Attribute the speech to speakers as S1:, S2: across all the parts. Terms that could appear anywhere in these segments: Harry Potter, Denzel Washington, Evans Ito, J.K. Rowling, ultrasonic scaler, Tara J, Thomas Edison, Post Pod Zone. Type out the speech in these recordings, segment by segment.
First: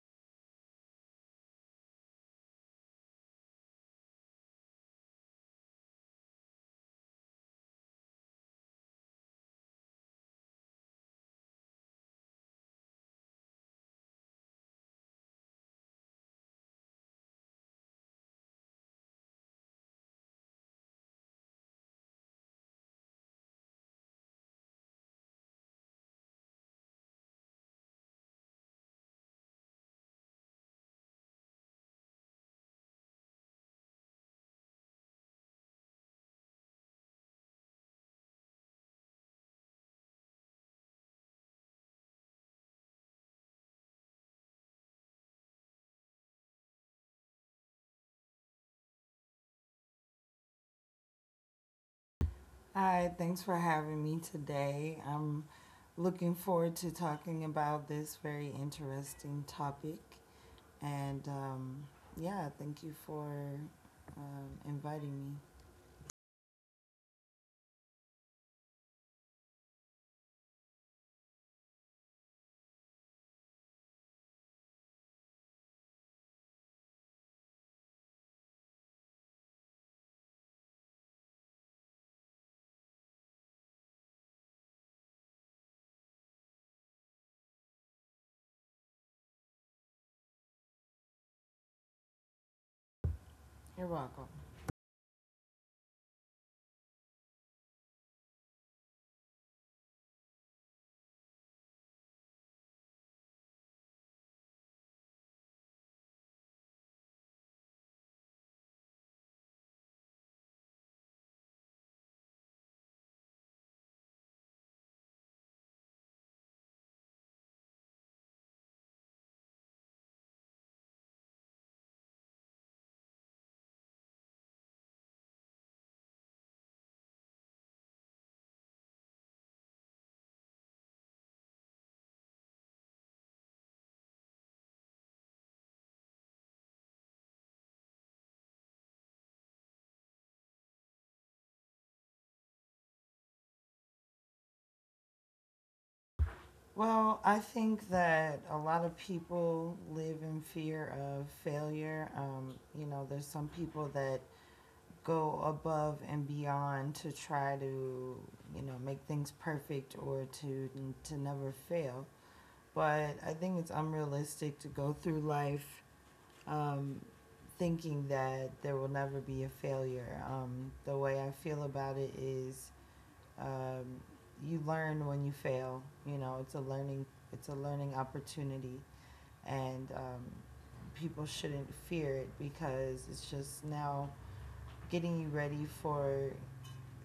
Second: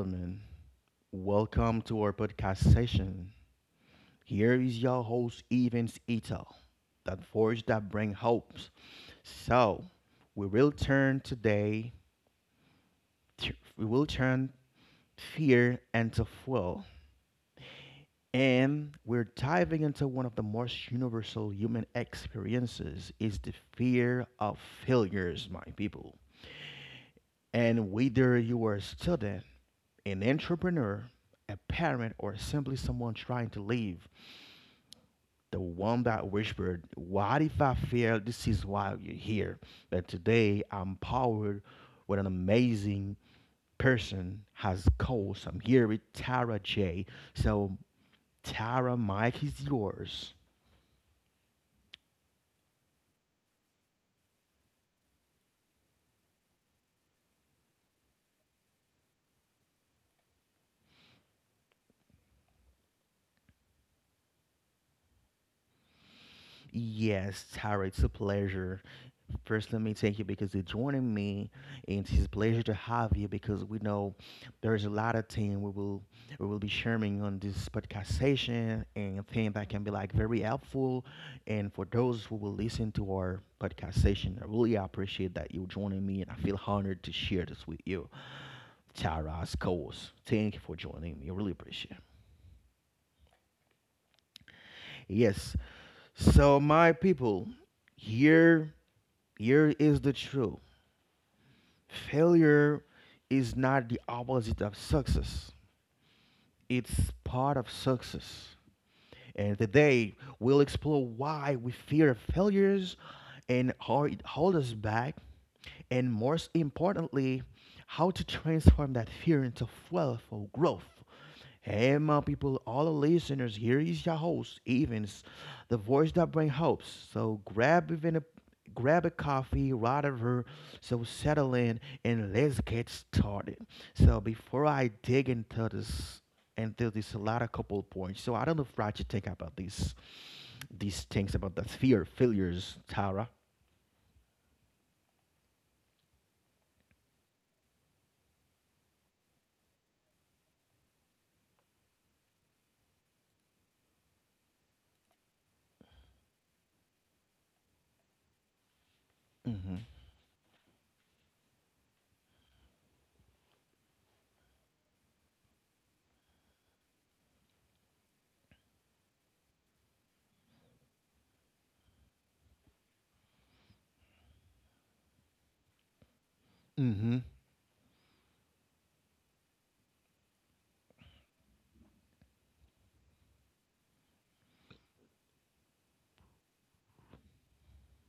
S1: gentlemen, welcome to our podcast session. Here is your host, Evans Ito, that voice that brings hopes. So, we will turn today, we will turn fear into fuel. And we're diving into one of the most universal human experiences is the fear of failures, my people. And whether you are a student, an entrepreneur, a parent, or simply someone trying to live the one that whispered, what if I fail? This is why you're here. But today I'm powered with an amazing person has calls. I'm here with Tara J. So Tara, Mike is yours.
S2: Hi, thanks for having me today. I'm looking forward to talking about this very interesting topic. And yeah, thank you for inviting me.
S1: Yes, Tara, it's a pleasure. First, let me thank you because you're joining me, and it's a pleasure to have you because we know there is a lot of things we will be sharing on this podcast session and things that can be like very helpful, and for those who will listen to our podcast session, I really appreciate that you're joining me, and I feel honored to share this with you, Tara. Of course, thank you for joining me. I really appreciate it.
S2: You're welcome.
S1: Yes, so my people, here here is the truth. Failure is not the opposite of success, it's part of success. And today, we'll explore why we fear failures and how it holds us back, and most importantly, how to transform that fear into fuel for growth. Hey, my people, all the listeners, here is your host, Evans, the voice that brings hopes. So grab a coffee, whatever. So settle in and let's get started. So before I dig into this a lot of couple points. So I don't know if Roger think about these things about the fear failures, Tara.
S2: Well, I think that a lot of people live in fear of failure. You know, there's some people that go above and beyond to try to,
S1: Mm-hmm.
S2: you know, make things perfect or to never fail. But I think it's unrealistic to go through life um, thinking that there will never be a failure. The way I feel about it is um, you learn when you
S1: Mm-hmm.
S2: fail. You know, it's a learning opportunity, and people shouldn't fear it because it's just now getting you ready for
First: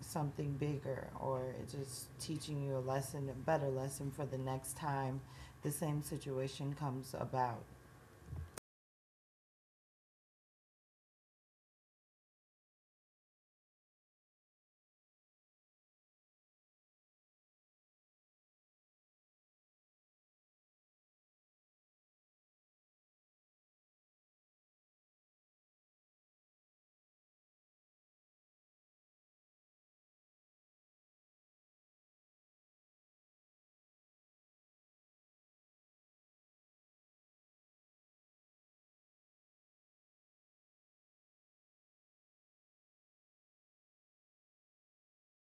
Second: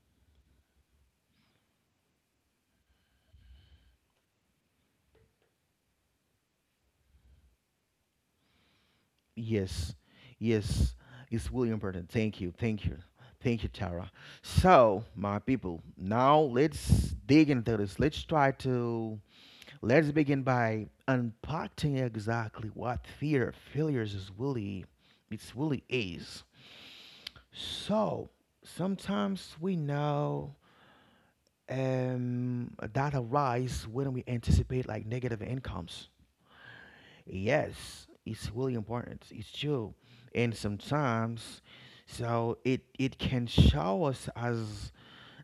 S2: something bigger, or it's just teaching you a lesson, a better lesson for the next time the same situation comes about.
S1: Yes, yes, it's really important. Thank you, thank you, thank you, Tara. So, my people, now let's dig into this. Let's try to Let's begin by unpacking exactly what fear of failures it's really is. So, sometimes we know that arise when we anticipate like negative incomes. Yes, it's really important. It's true. And sometimes, so it can show us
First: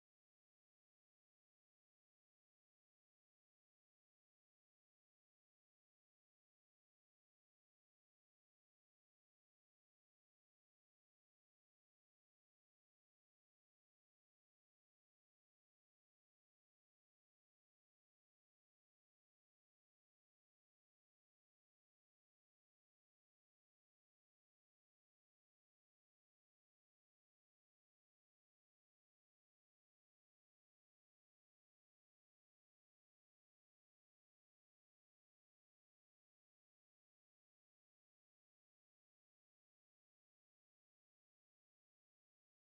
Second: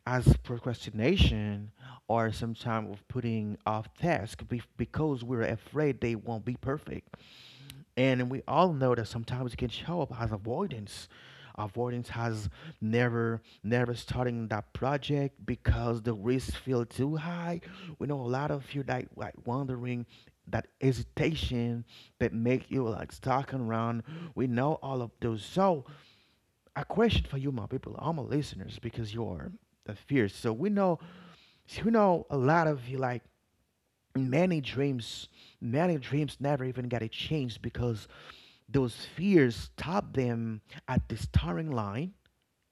S1: as procrastination or some time of putting off tasks because we're afraid they won't be perfect. And we all know that sometimes it can show up as avoidance. Avoidance has never, never starting that project because the risks feel too high. We know a lot of you that like wondering, that hesitation that make you like stalking around. We know all of those. So a question for you, my people, all my listeners, because you are the fierce. So we know a lot of you like many dreams, many dreams never even got a chance because those fears stop them at the starting line.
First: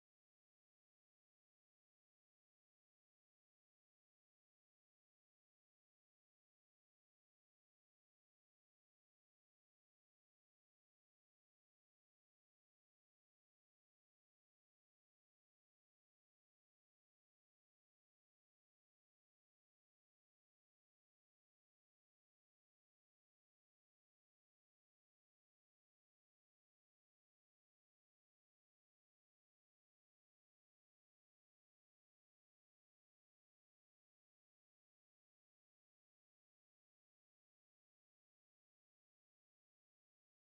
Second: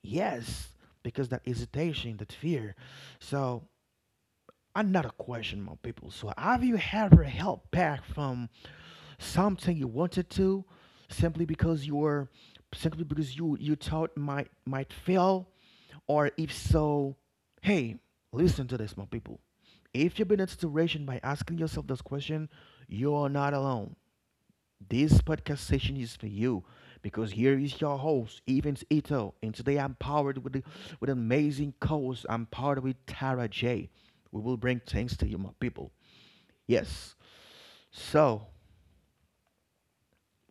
S1: Yes, because that hesitation, that fear. So, another question, my people. So, have you ever held back from something you wanted to simply because you were simply because you thought might fail, or if so, hey, listen to this, my people. If you've been in a situation by asking yourself this question, you're not alone. This podcast session is for you because here is your host, Evans Ito, and today I'm powered with amazing co-host. I'm powered with Tara J. We will bring things to you, my people. Yes. So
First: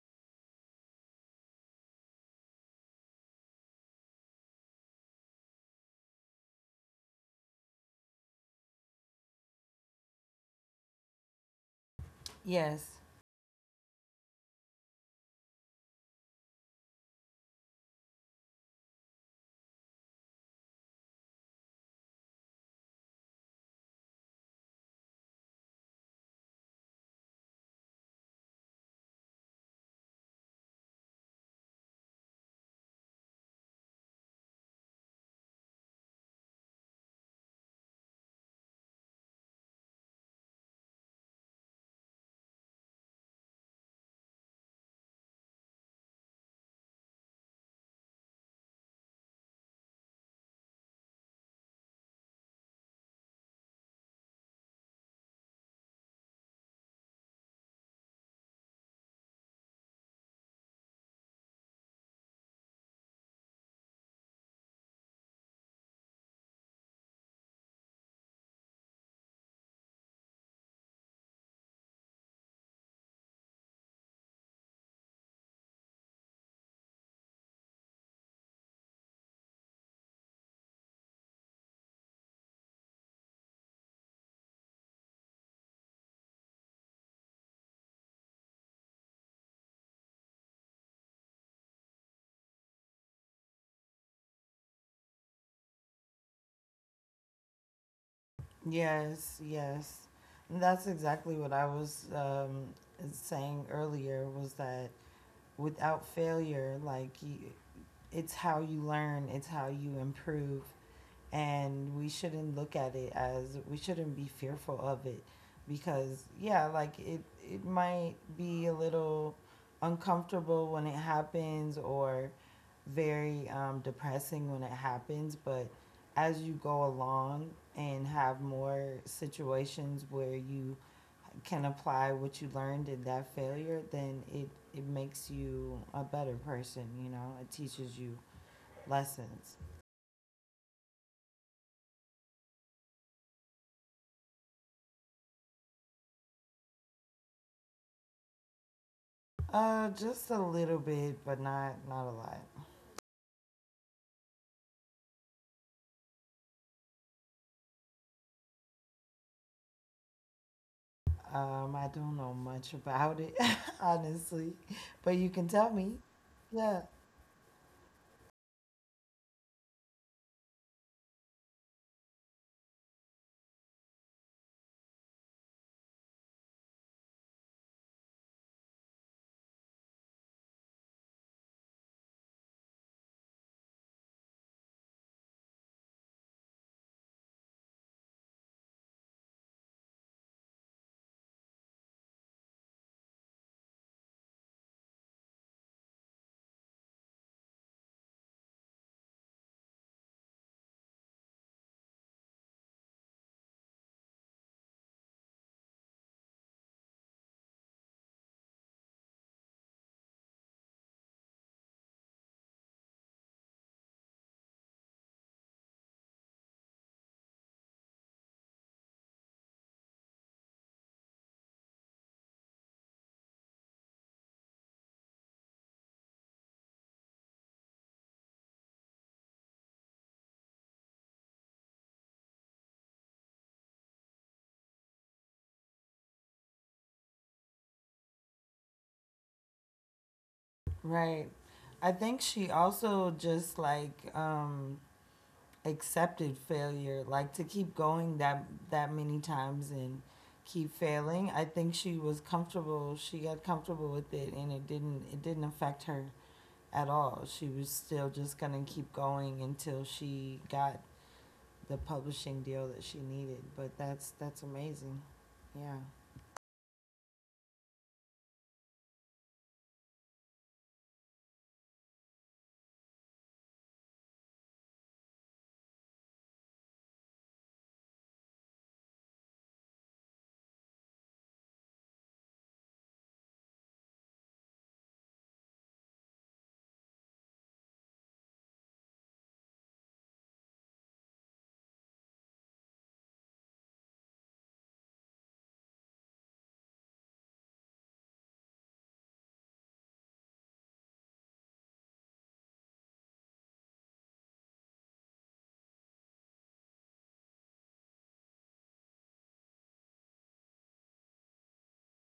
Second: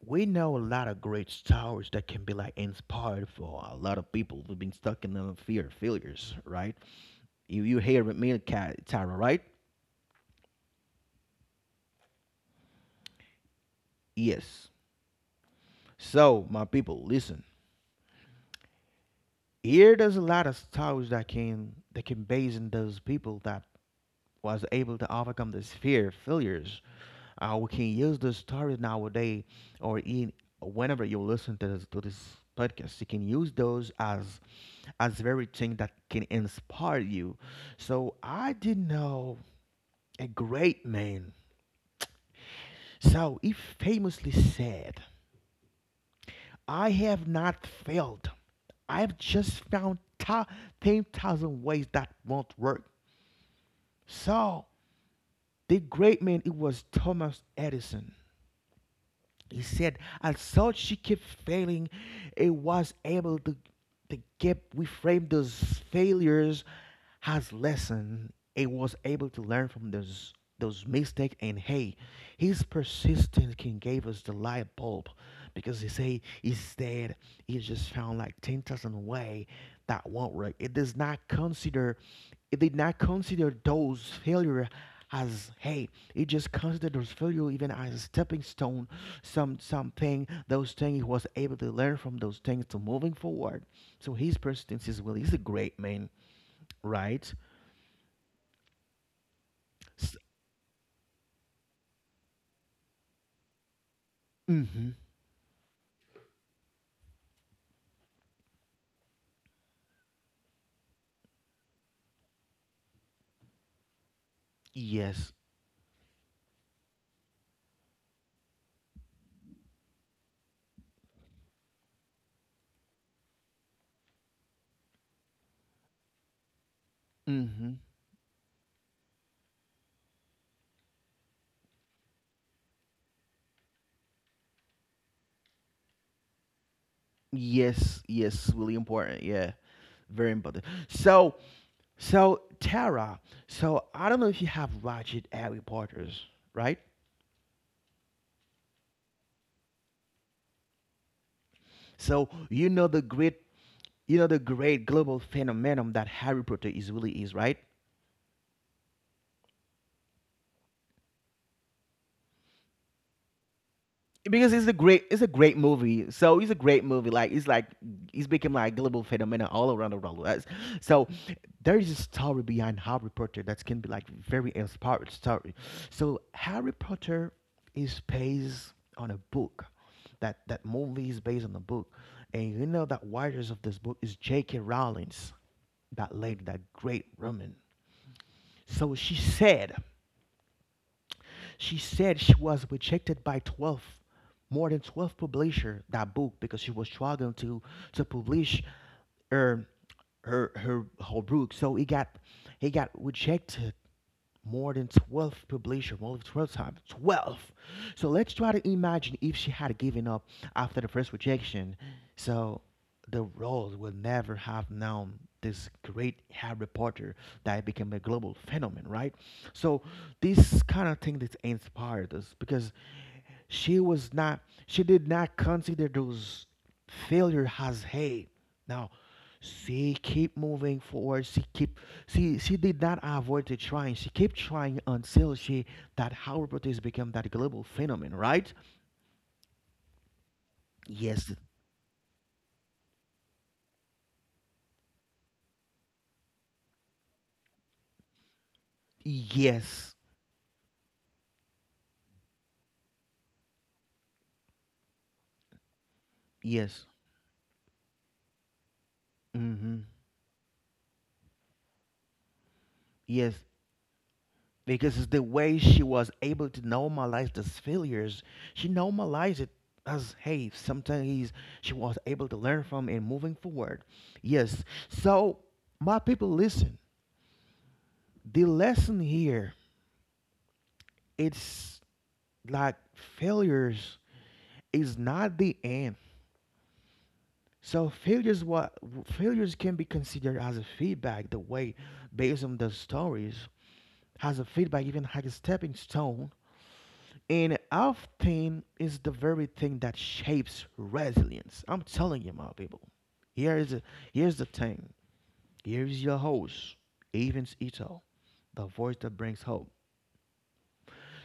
S1: we know a lot of great stories that can be like inspired for a lot of people who've been stuck in the fear of failures, right? You hear with me, Tara, right?
S2: Yes,
S1: Yes. So my people, listen. Here there's a lot of stories that can base in those people that was able to overcome this fear failures. We can use this stories nowadays or in whenever you listen to this podcast, you can use those as very thing that can inspire you. So I did know a great man. So he famously said, I have not failed. I've just found 10,000 ways that won't work. So the great man, it was Thomas Edison. He said, although she kept failing, it was able to keep reframe those failures has lesson he was able to learn from those mistakes, and hey, his persistence can gave us the light bulb, because he say instead he just found like 10,000 way that won't work. It does not consider, it did not consider those failure as hey, it just considered those failure even as a stepping stone, some something those things he was able to learn from those things to moving forward. So his persistence is well, he's a great man, right?
S2: yes, yes.
S1: S-
S2: And that's exactly what I was saying earlier, was that
S1: mhm.
S2: without failure, like it's how you learn, it's how you improve, and we shouldn't look at it as we shouldn't be fearful of
S1: Yes.
S2: it because yeah, like it might be a little uncomfortable when it happens, or very depressing when it happens, but as you go along and have
S1: Mhm.
S2: more situations where you can apply what you learned in that failure, then it makes you a better person. You know, it teaches you
S1: Yes. Yes.
S2: lessons.
S1: Really important. Yeah. Very important. So, so Tara. So I don't know if you have watched Harry Potter's, right?
S2: Just a little bit, but not a lot.
S1: So you know the great, you know the great global phenomenon that Harry Potter is really is, right?
S2: I don't know much about it, honestly, but you
S1: Because
S2: can
S1: it's a
S2: tell
S1: great
S2: me.
S1: it's a great
S2: Yeah,
S1: movie. So it's a great movie. Like it's become like global phenomenon all around the world. That's- So there is a story behind Harry Potter that can be like very inspired story. So Harry Potter is based on a book. That movie is based on a book. And you know that writers of this book is J.K. Rowling's, that lady, that great woman. So she said she was rejected by 12, more than 12 publishers that book because she was struggling to publish her her whole book. So it got rejected more than 12 publisher, more than 12 times, 12. So let's try to imagine if she had given up after the first rejection. So the world would never have known this great Harry Potter that became a global phenomenon, right? So this kind of thing that inspired us because she was not, she did not consider those failure as hate. Now, she keep moving forward. She keep, she did not avoid the trying. She kept trying until she, that how protest became that global phenomenon, right?
S2: right. I think
S1: Yes,
S2: she also just like accepted failure, like to keep going that that many times and keep
S1: yes,
S2: failing. I think she was comfortable. She got comfortable with it, and it didn't affect her at all. She was
S1: yes,
S2: still just gonna keep going until she
S1: hmm,
S2: got the publishing deal that she needed. But
S1: yes.
S2: that's amazing. Yeah.
S1: Because it's the way she was able to normalize these failures. She normalized it as hey, she was able to learn from and moving forward. Yes. So my people, listen. The lesson here, it's like failures is not the end. So failures what failures can be considered as a feedback. The way based on the stories has a feedback even like a stepping stone. And often is the very thing that shapes resilience. I'm telling you, my people. Here is Here's the thing. Here's your host, Evans Ito, the voice that brings hope.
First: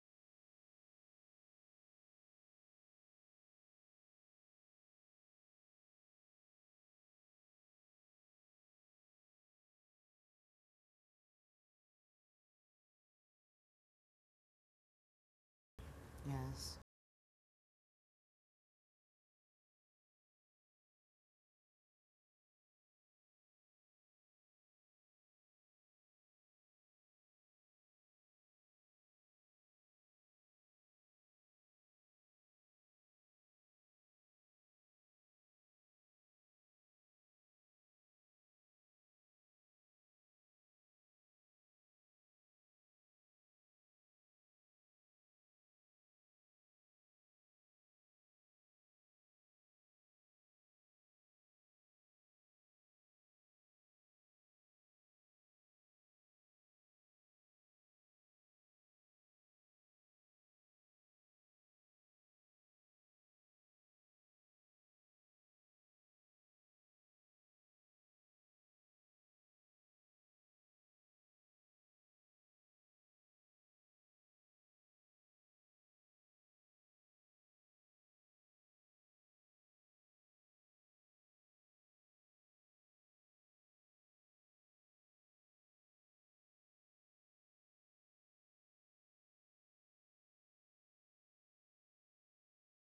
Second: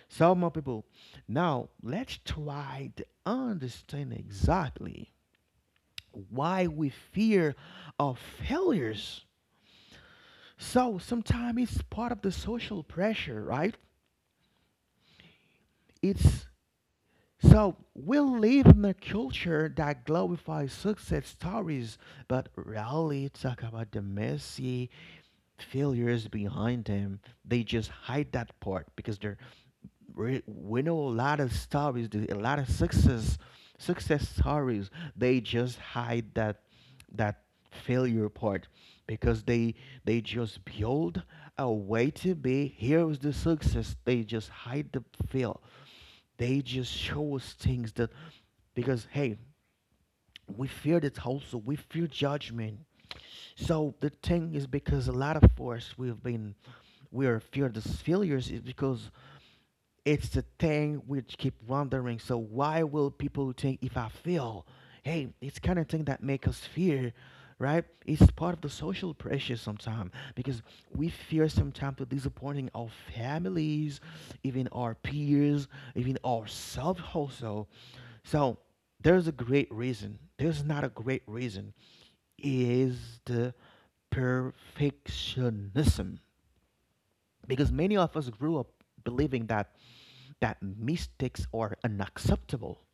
S1: So, my people, now let's try to understand exactly why we fear of failures. So, sometimes it's part of the social pressure, right? It's,
S2: Yes.
S1: so we live in a culture that glorifies success stories, but rarely talk about the messy failures behind them. They just hide that part because they're, we know a lot of stories, a lot of success stories. They just hide that failure part because they just build a way to be. Here's the success. They just hide the fail, they just show us things that, because hey, we fear the whole, so we fear judgment. So the thing is because a lot of us we've been we are fear these failures is because it's the thing we keep wondering. So why will people think if I fail? Hey, it's kind of thing that make us fear, right? It's part of the social pressure sometimes because we fear sometimes to disappointing our families, even our peers, even ourselves also. So there's a great reason. There's not a great reason. Is the perfectionism because many of us grew up believing that mistakes are unacceptable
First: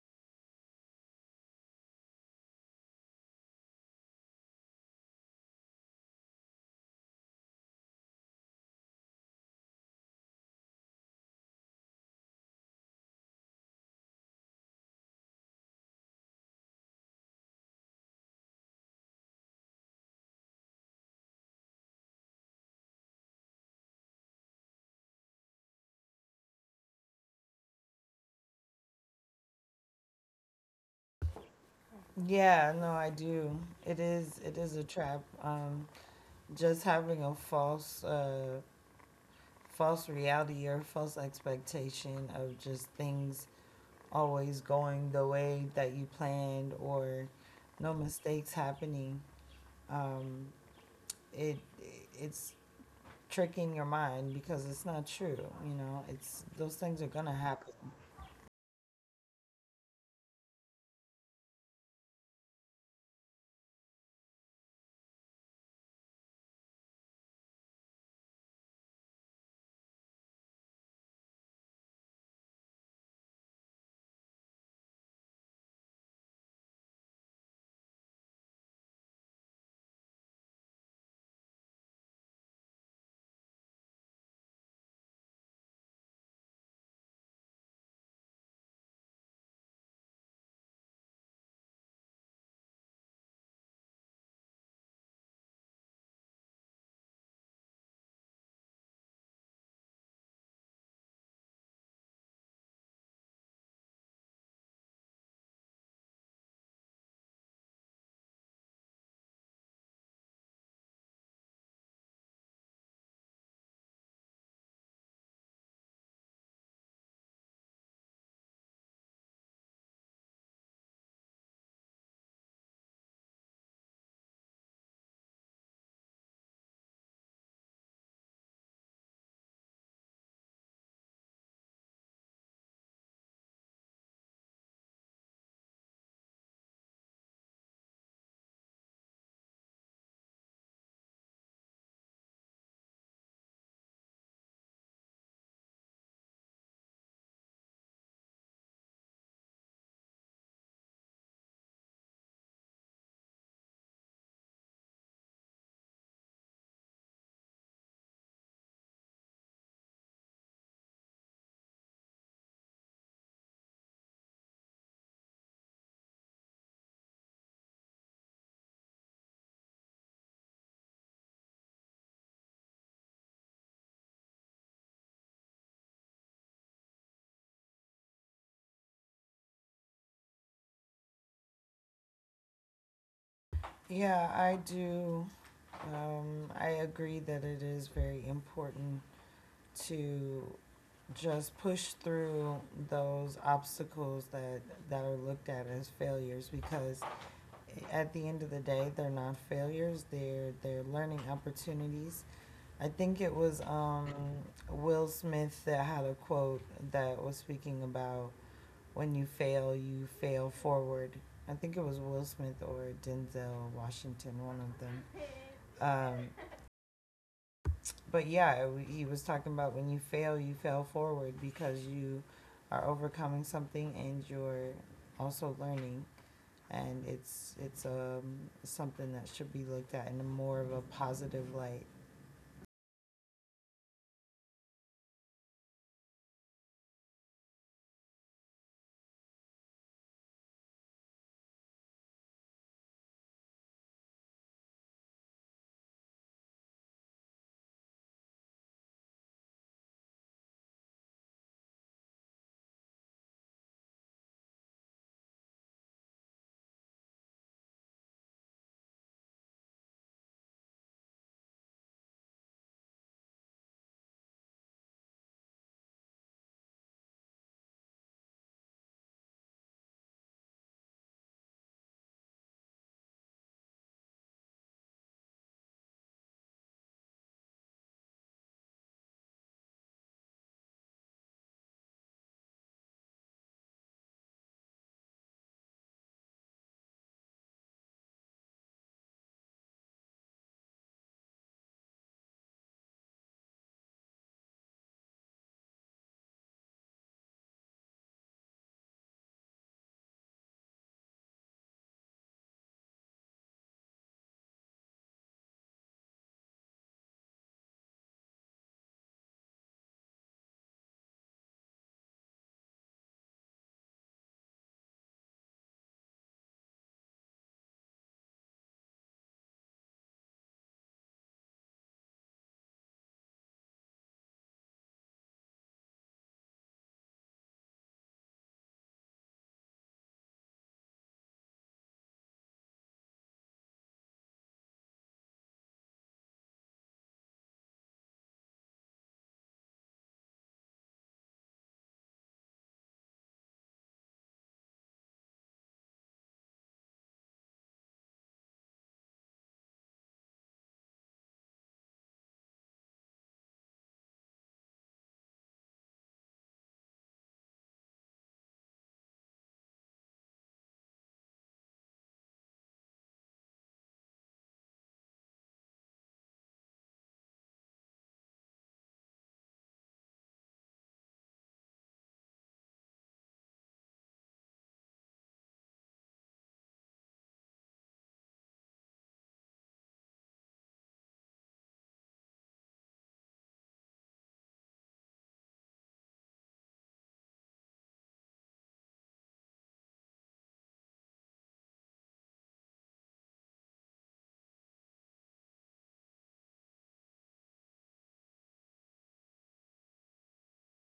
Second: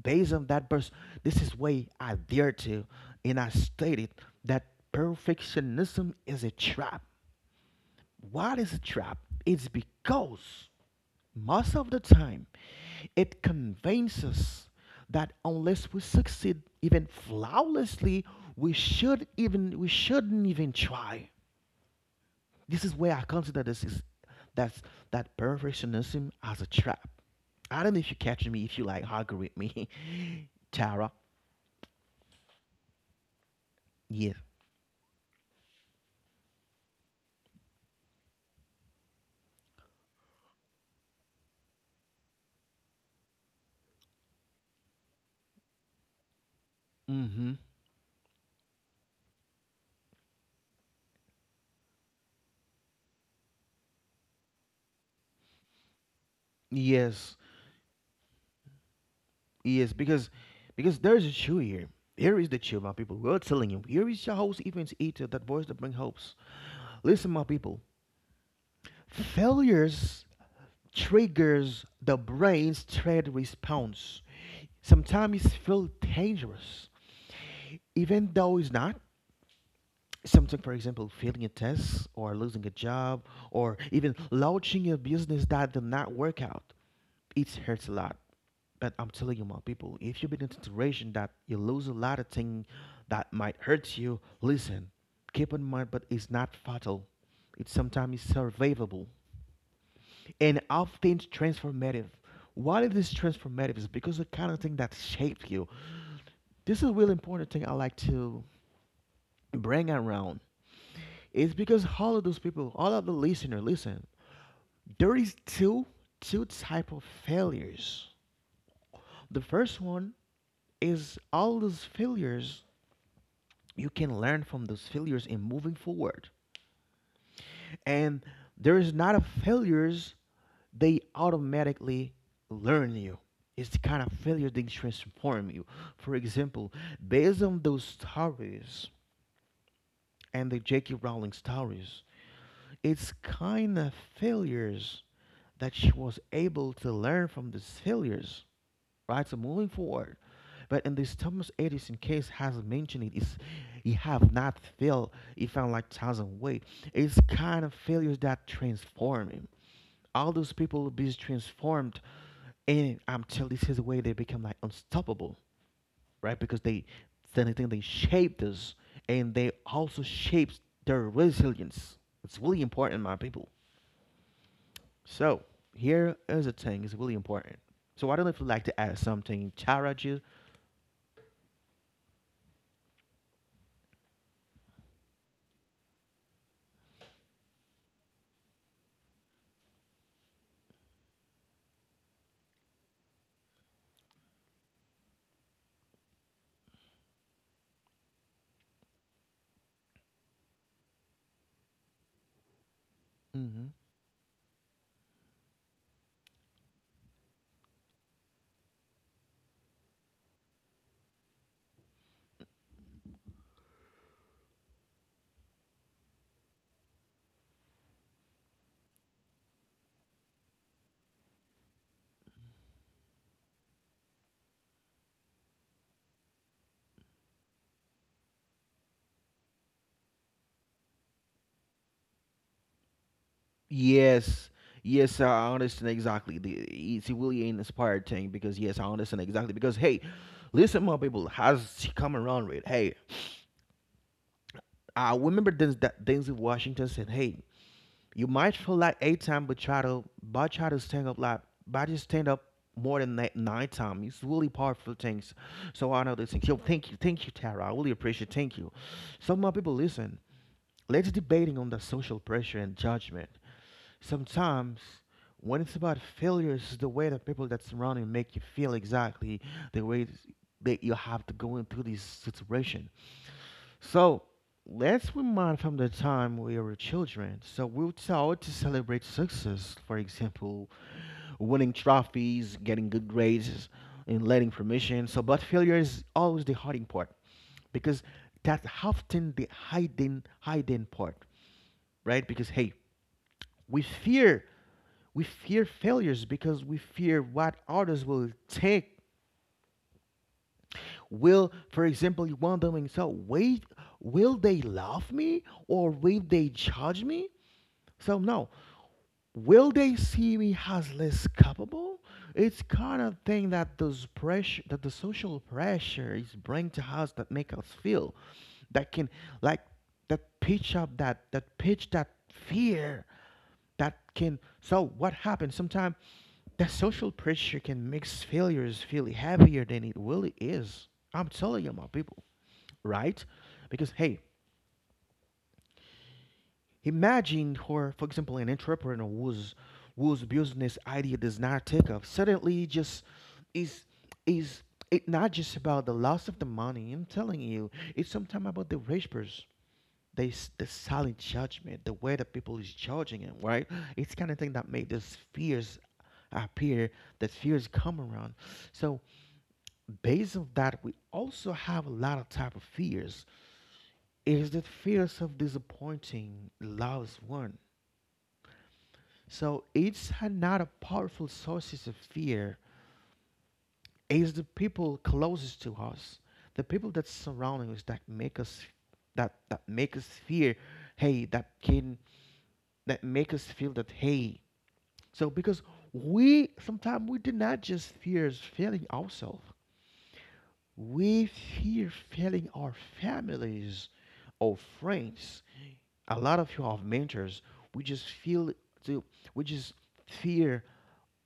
S1: based on that verse. This is why I dare to and I stated that perfectionism is a trap. What is a trap? It's because most of the time it convinces us that unless we succeed even flawlessly we shouldn't even try. This is where I consider this is that's That perfectionism as a trap. I don't know if you catch me, if you like argue with me, Tara.
S2: Yeah, no, I do. It
S1: Yes.
S2: is a trap. Just having a false false reality or false expectation of just things always going the way that you planned, or
S1: Mm-hmm.
S2: no mistakes happening. Um it it's tricking your mind because it's not true, you know. It's
S1: Yes.
S2: those things are going to happen.
S1: Yes. Because there's a truth here. Here is the truth, my people. We're telling you. Here is your host, Evans Eater, that voice that brings hopes. Listen, my people. Failures triggers the brain's threat response. Sometimes it feels dangerous, even though it's not. Something, for example, failing a test or losing a job or even launching a business that did not work out. It hurts a lot. But I'm telling you, my people, if you've been in a situation that you lose a lot of things that might hurt you, listen, keep in mind, but it's not fatal. It sometimes is survivable and often transformative. Why it is transformative is because the kind of thing that shaped you. This is a really important thing I like to bring around. It's because all of those people, all of the listener, listen. There is two type of failures. The first one is all those failures you can learn from, those failures in moving forward. And there is not a failures they automatically learn you. It's the kind of failure that transform you. For example, based on those stories and the J.K. Rowling stories, it's kind of failures that she was able to learn from these failures, right? So moving forward. But in this Thomas Edison case has mentioned it is he have not failed, he found like thousand way. It's kind of failures that transform him. All those people will be transformed and I'm telling this is the way they become like unstoppable, right? Because they then I they shaped us and they also shapes their resilience. It's really important, my people. So here is a thing, it's really important. So I don't know if you'd like to add something, Charaji.
S2: Yeah, I do. I agree that it is very important to just push through those obstacles that, that are looked at as failures, because at the end of the day, they're not failures, they're learning opportunities. I
S1: Mm-hmm.
S2: think it was Will Smith that had a quote that was speaking about when you fail forward. I think it was Will Smith or Denzel Washington, one of them, um, but yeah, he was talking about when you fail forward because you are overcoming something, and you're also learning, and it's something that should be looked at in a more of a positive light.
S1: Yes, yes, I understand exactly. It's really an inspired thing because yes, I understand exactly. Because hey, listen, my people, has she come around with? Hey, I remember that Denzel Washington said, "Hey, you might feel like eight time, but try to stand up like but just stand up more than nine times." It's really powerful things. So I know this thing. Yo, thank you, Tara. I really appreciate. Thank you. So my people, listen. Let's debating on the social pressure and judgment. Sometimes when it's about failures, it's the way that people that surround you make you feel exactly the way that you have to go into this situation. So let's remind from the time we were children. So we were taught to celebrate success, for example, winning trophies, getting good grades, and letting permission. So, but failure is always the hiding part because that's often the hiding part, right? Because hey, we fear we fear failures because we fear what others will think. Will, for example, you want them in so wait, will they love me or will they judge me? So no, will they see me as less capable? It's kind of thing that those pressure, that the social pressure is bring to us, that make us feel that can like that pitch up that pitch that fear that can so what happens sometimes that social pressure can make failures feel heavier than it really is. I'm telling you, my people, right? Because hey, imagine, for example, an entrepreneur whose business idea does not take off. Suddenly, just is is it not just about the loss of the money? I'm telling you, it's sometimes about the whispers, the silent judgment, the way that people is judging him. Right? It's kind of thing that made those fears appear, that fears come around. So based on that, we also have a lot of type of fears. It is the fears of disappointing loved one. Not a powerful sources of fear. It's the people closest to us, the people that surrounding us that make us that make us fear. Hey, that can that make us feel that hey. So because we sometimes we do not just fear failing ourselves. We fear failing our families or friends. A lot of you have mentors. We just feel to we just fear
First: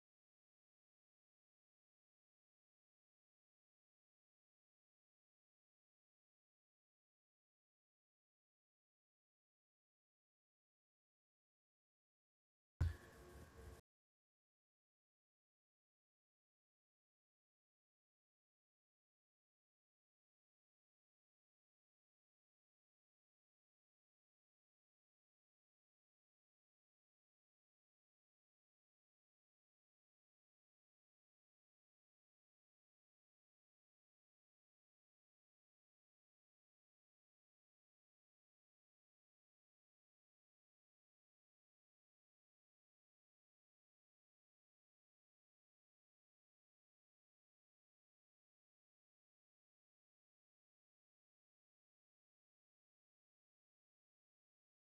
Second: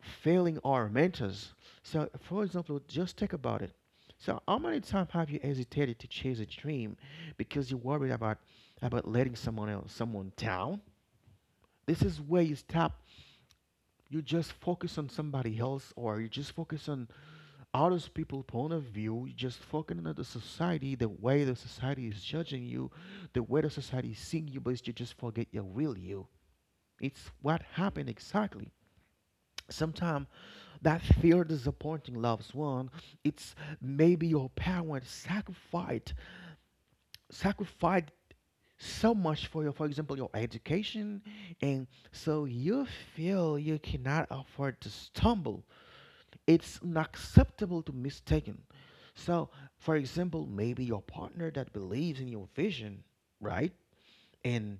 S1: failing our mentors. So, for example, just think about it. So, how many times have you hesitated to chase a dream because you worried about letting someone else, someone down? This is where you stop. You just focus on somebody else, or you just focus on other people's point of view. You just focus on the society, the way the society is judging you, the way the society is seeing you, but you just forget your real you. It's what happened exactly. Sometimes that fear disappointing loved one, it's maybe your parents sacrificed so much for your, for example, your education, and so you feel you cannot afford to stumble, it's unacceptable to mistaken. So, for example, maybe your partner that believes in your vision, right? and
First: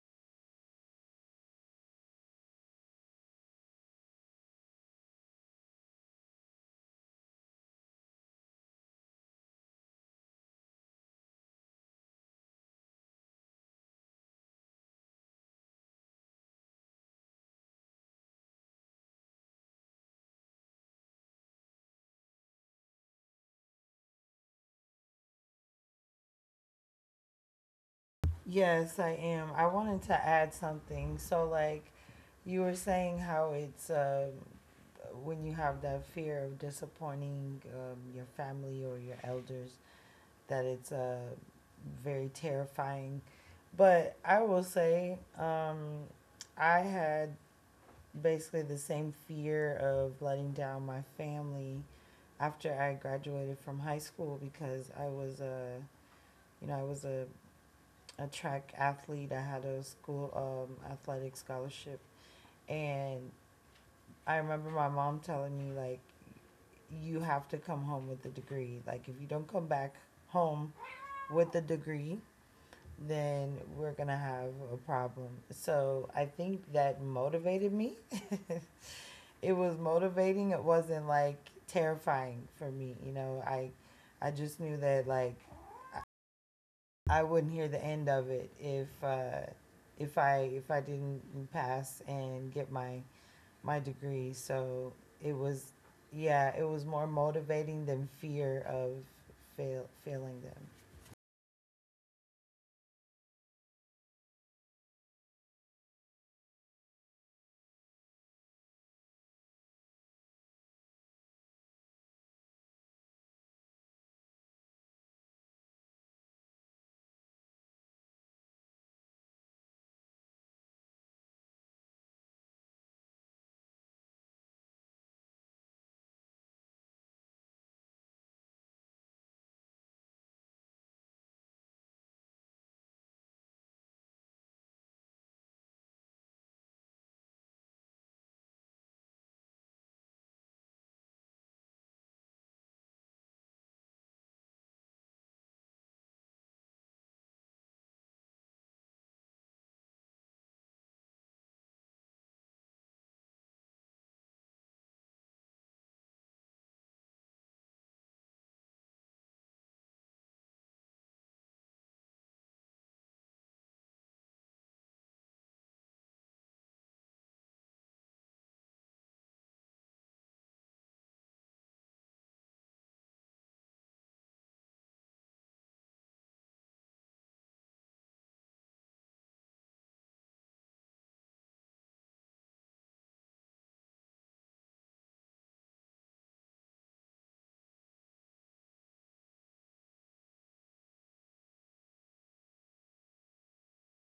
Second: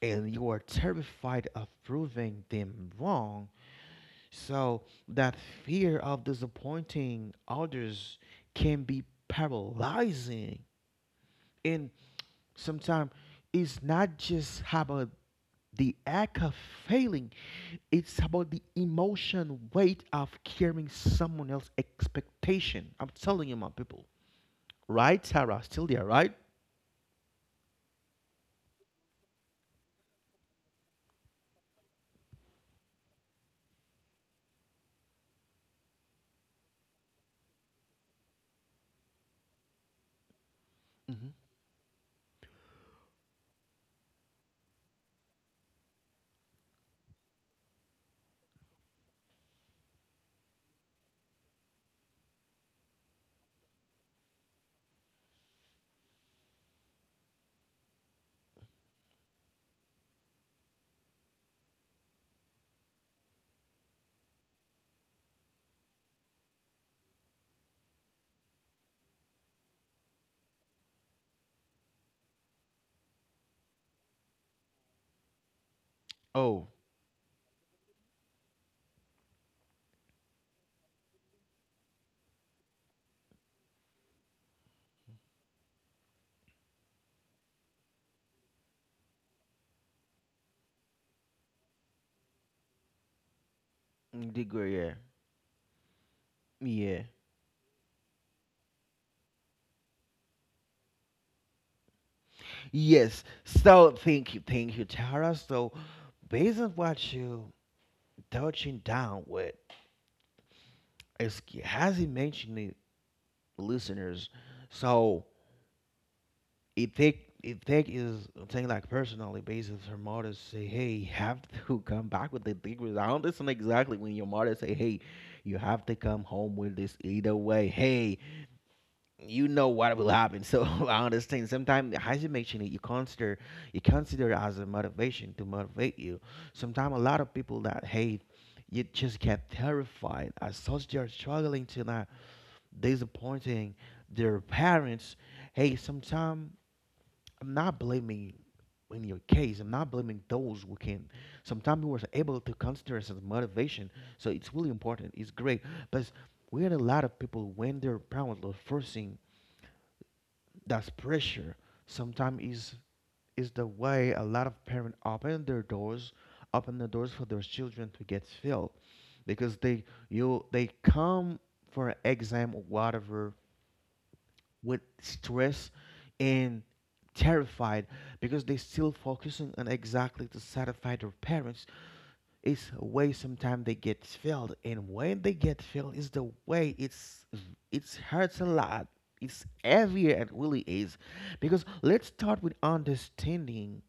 S1: and you are terrified of proving them wrong. So that fear of disappointing others can be paralyzing. And sometimes it's not just about the act of failing, it's about the emotion weight of carrying someone else's expectation. I'm telling you, my people. Right, Sarah? Still there, right?
S2: Yes, I am. I wanted to add something. So like, you were saying how it's when you have that fear of disappointing your family or your elders,
S1: Hmm.
S2: that it's very terrifying. But I will say, I had basically the same fear of letting down my family after I graduated from high school, because you know, I was a track athlete. I had a school athletic scholarship, and I remember my mom telling me, like, you have to come home with a degree. Like, if you don't come back home with a degree, then we're gonna have a problem.
S1: Oh,
S2: So I think that motivated me. It was motivating. It wasn't like terrifying for me. You know, I just knew that like I wouldn't hear the end of it if I didn't pass and get my degree. So
S1: degree, yeah.
S2: it was yeah, it was more
S1: Yeah.
S2: motivating than fear of failing them.
S1: Yes. So thank you, Tara. So based on what you touching down with, as he mentioned it, listeners, so it take is thing like personally based on her mother say, hey, you have to come back with the degrees. I don't listen exactly when your mother say, hey, you have to come home with this either way. Hey, you know what will happen. So I understand. Sometimes as you mentioned it, you consider it as a motivation to motivate you. Sometimes a lot of people that hey, you just get terrified as such they're struggling to not disappointing their parents. Hey, sometimes I'm not blaming in your case. I'm not blaming those who can. Sometimes we were able to consider it as motivation. So it's really important. It's great, but we had a lot of people when their parents were forcing that pressure. Sometimes is the way a lot of parents open their doors, open the doors for their children to get filled because they come for an exam or whatever with stress and terrified because they still focusing on exactly to satisfy their parents. It's a way sometimes they get filled and when they get filled is the way it's hurts a lot. It's heavier it really is because let's start with understanding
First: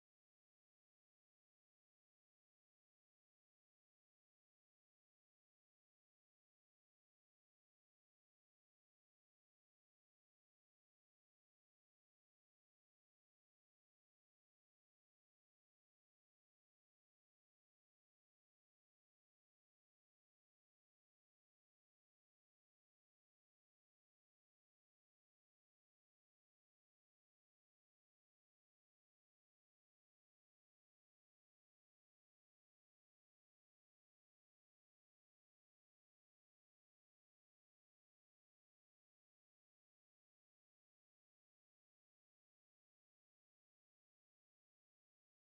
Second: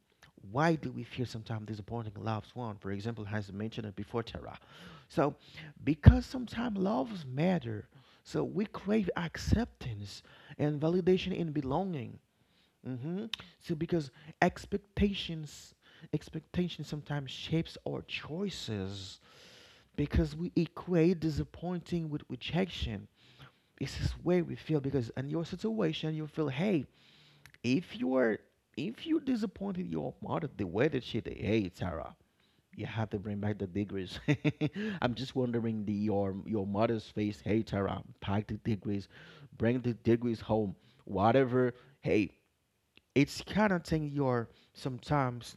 S1: why do we feel sometimes disappointing loved one, for example, as mentioned it before, Tara. So because sometimes loves matter, so we crave acceptance and validation and belonging. Hmm. So because expectations expectations sometimes shapes our choices because we equate disappointing with rejection. This is where we feel because in your situation you feel, hey, if you're if you disappointed your mother the way that she did, hey Sarah, you have to bring back the degrees. I'm just wondering the your mother's face, hey Tara, pack the degrees, bring the degrees home, whatever. Hey, it's kind of thing you're sometimes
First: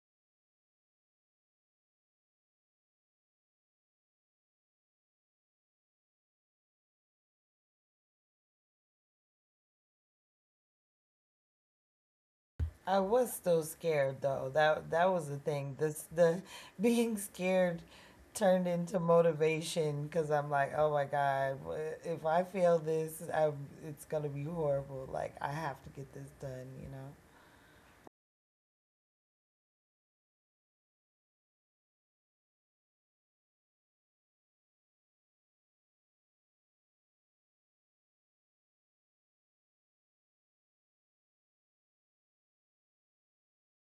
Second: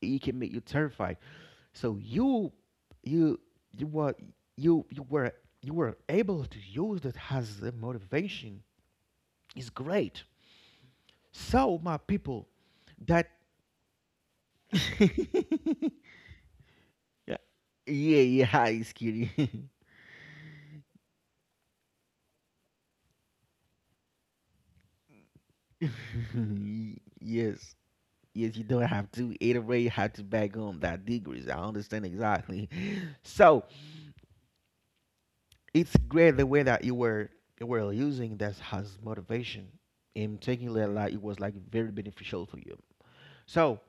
S1: it can make you terrified. So you you were you were you were able to use that as a motivation is great. So my people
S2: I
S1: that
S2: was still scared though. That that was the
S1: yeah,
S2: thing. This the being
S1: yeah
S2: scared
S1: yeah
S2: turned
S1: it's
S2: into
S1: kidding.
S2: motivation because I'm like, oh my god, if I fail this, I it's gonna be horrible. Like, I have to get this done, you know.
S1: Yes. Yes, you don't have to iterate how to back on that degrees. I understand exactly. So it's great the way that you were using that as motivation in taking that like it was like very beneficial for you. So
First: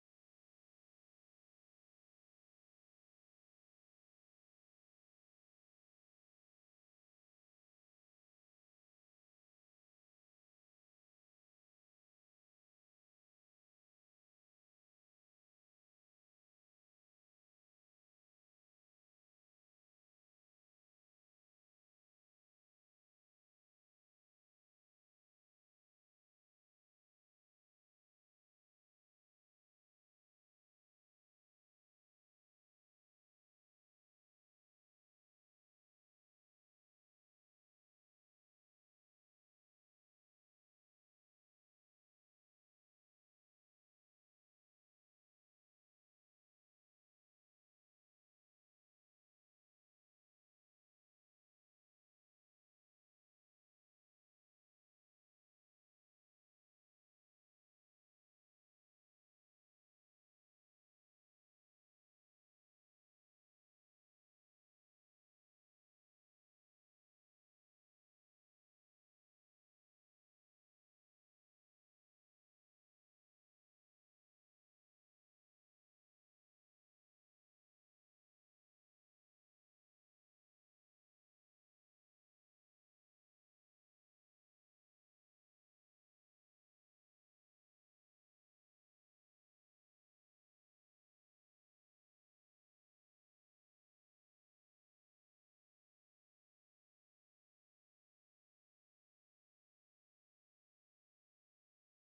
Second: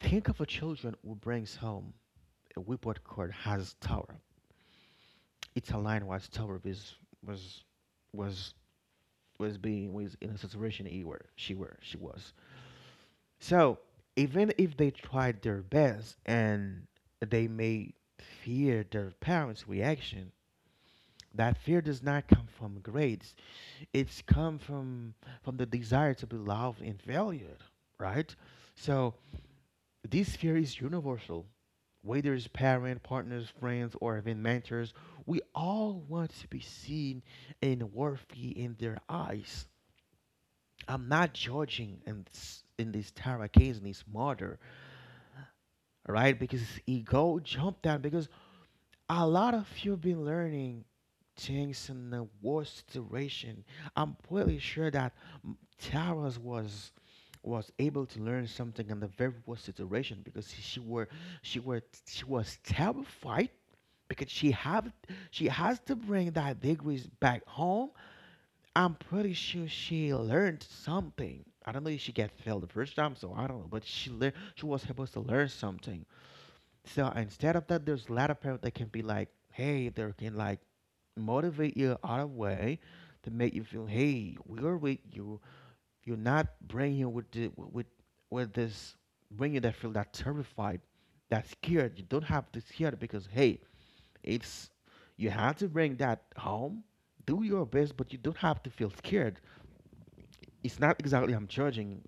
S1: think of a children who brings home a report card has tower. It's aligned with tower is was was was being was in a situation he were she was. So even if they tried their best and they may fear their parents' reaction, that fear does not come from grades. It's come from the desire to be loved and valued, right? So this fear is universal. Whether it's parent, partners, friends, or even mentors, we all want to be seen and worthy in their eyes. I'm not judging in this Tara case, in this murder, right? Because his ego jumped down because a lot of you have been learning things in the worst situation. I'm pretty sure that Tara's was able to learn something in the very worst situation because she were she was terrified because she has to bring that degrees back home. I'm pretty sure she learned something. I don't know if she got failed the first time, so I don't know, but she was supposed to learn something. So instead of that, there's a lot of parents that can be like, hey, they can like motivate you other way to make you feel, hey, we're with you. You're not bringing with with this bringing that feel that terrified, that scared. You don't have to scared because hey, it's you have to bring that home. Do your best, but you don't have to feel scared. It's not exactly I'm judging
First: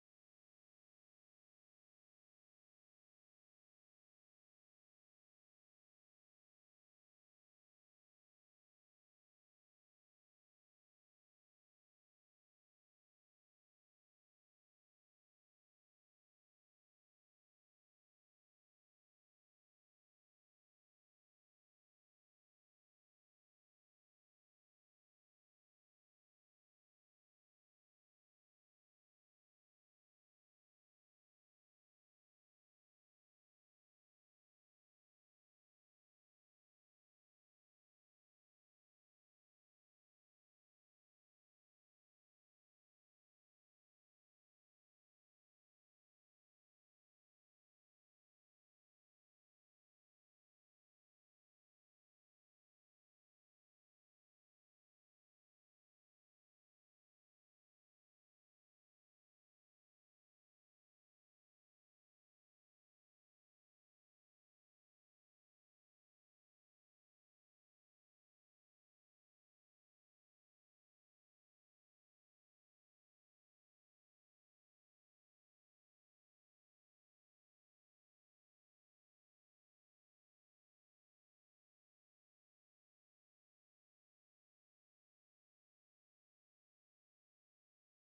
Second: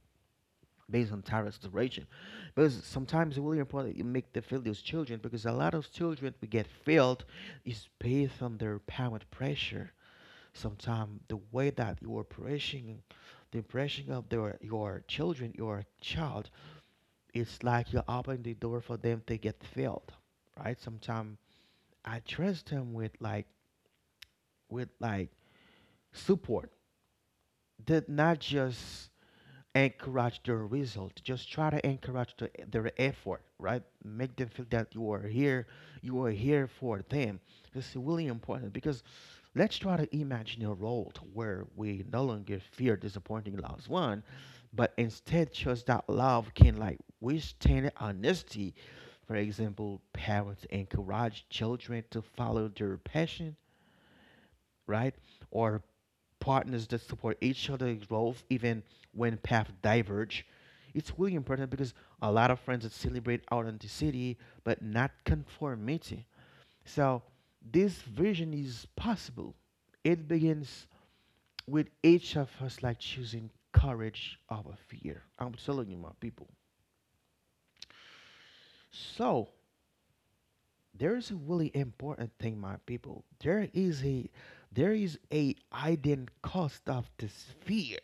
S1: based on tariff duration. Because sometimes it's really important that you make the fail those children because a lot of children we get failed is based on their parent pressure. Sometimes the way that you are pressing the impression of their your children, your child, it's like you're opening the door for them to get failed. Right? Sometimes I trust them with like with support. That not just encourage their result. Just try to encourage their effort, right? Make them feel that you are here for them. This is really important because let's try to imagine a world where we no longer fear disappointing loved one, but instead trust that love can like withstand honesty. For example, parents encourage children to follow their passion, right? Or partners that support each other's growth even when paths diverge. It's really important because a lot of friends that celebrate authenticity but not conformity. So this vision is possible. It begins with each of us like choosing courage over fear. I'm telling you, my people. So there is a really important thing, my people. There is a hidden cost of this fear.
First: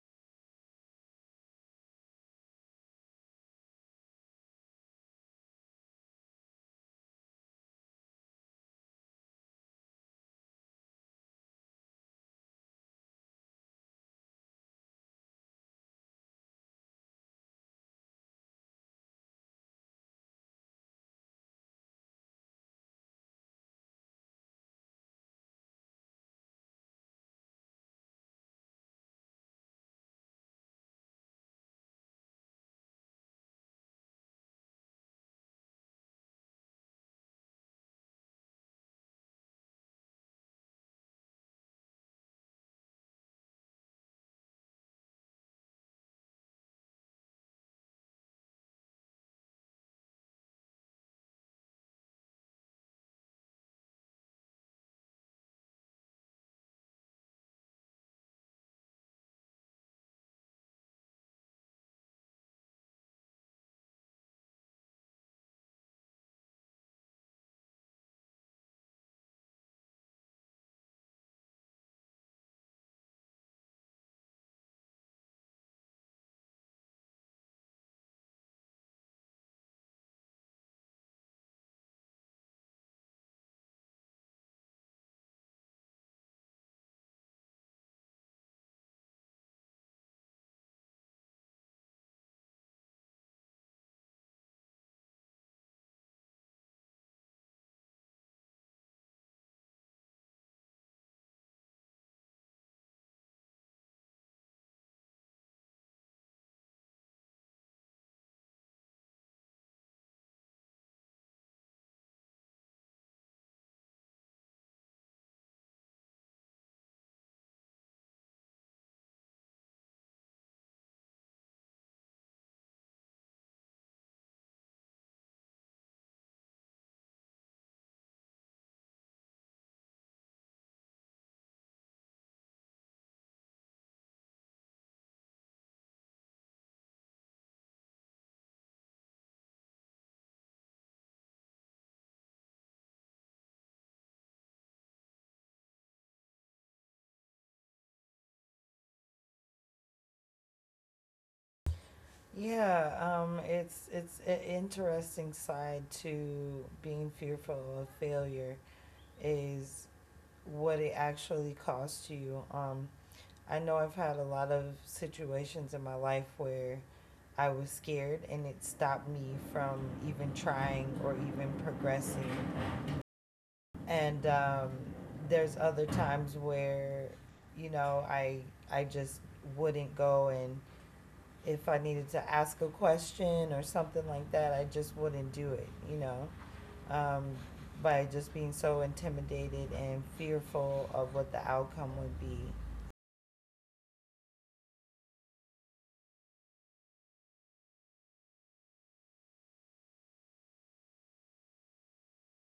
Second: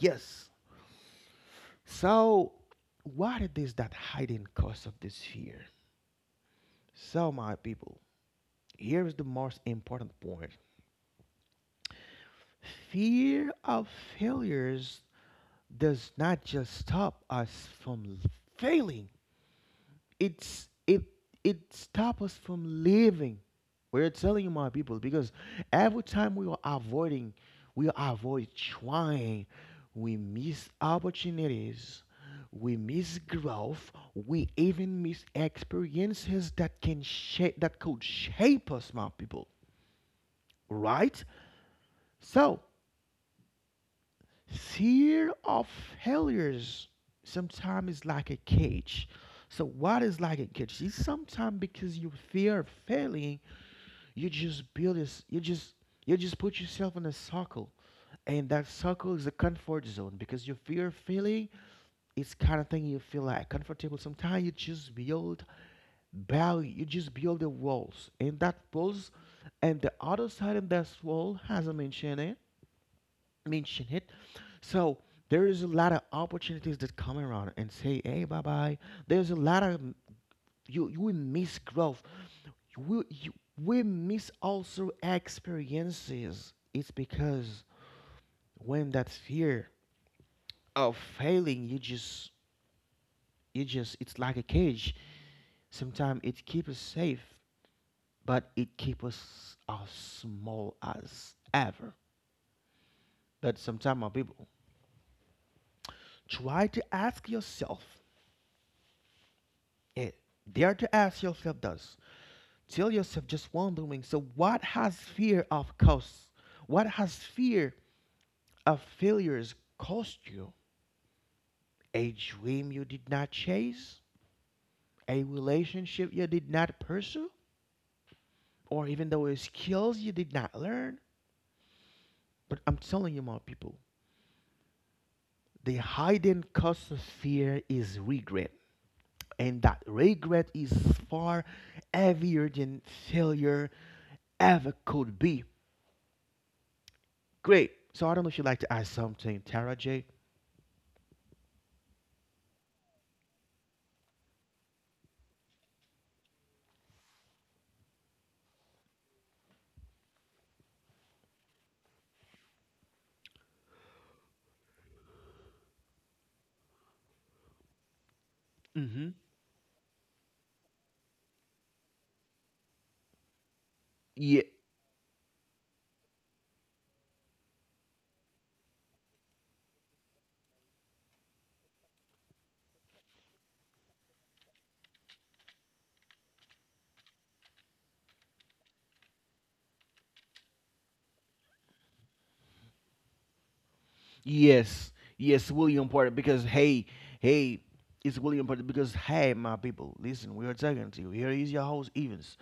S1: Yes. So, what it is that hiding cause of this fear? So, my people, here is the most important point. Fear of failures does not just stop us from failing. it's it it stops us from living. We're telling you, my people, because every time we are avoiding, we avoid trying, we miss opportunities, we miss growth, we even miss experiences that could shape us, my people. Right? So fear of failures sometimes is like a cage. So what is like a cage? It's sometimes because you fear failing, you just build this, you just you just put yourself in a circle, and that circle is a comfort zone because you fear failing. It's kind of thing you feel like comfortable. Sometimes you just build barrier, you just build the walls, and that walls, and the other side of that wall, as I mentioned, mention it. So there is a lot of opportunities that come around and say, "Hey, bye bye." There's a lot of you will miss growth. You will you we miss also experiences. It's because when that fear of failing, you just it's like a cage. Sometimes it keeps us safe, but it keeps us as small as ever. But sometimes, my people, try to ask yourself. Eh, Dare to ask yourself this. Tell yourself just wondering. So, what has fear of cost? What has fear of failures cost you? A dream you did not chase? A relationship you did not pursue? Or even though it's skills you did not learn? But I'm telling you, my people, the hidden cost of fear is regret. And that regret is far heavier than failure ever could be. Great. So I don't know if you'd like to add something, Tara J.
S2: Yeah, it's an interesting side to being fearful of failure, is what it actually costs you. I know I've had a lot of situations in my life where I was scared, and it stopped
S1: Mm-hmm.
S2: me from even trying or even progressing. And
S1: Yeah,
S2: there's other times where, you know, I just wouldn't go, and if I needed to ask a question or something like that, I just wouldn't do it, you know? Um, by just being so intimidated and fearful of what the outcome would be.
S1: yes, yes, William Porter. Because hey, it's William Porter. Because hey, my people, listen, we are talking to you. Here is your host, Evans.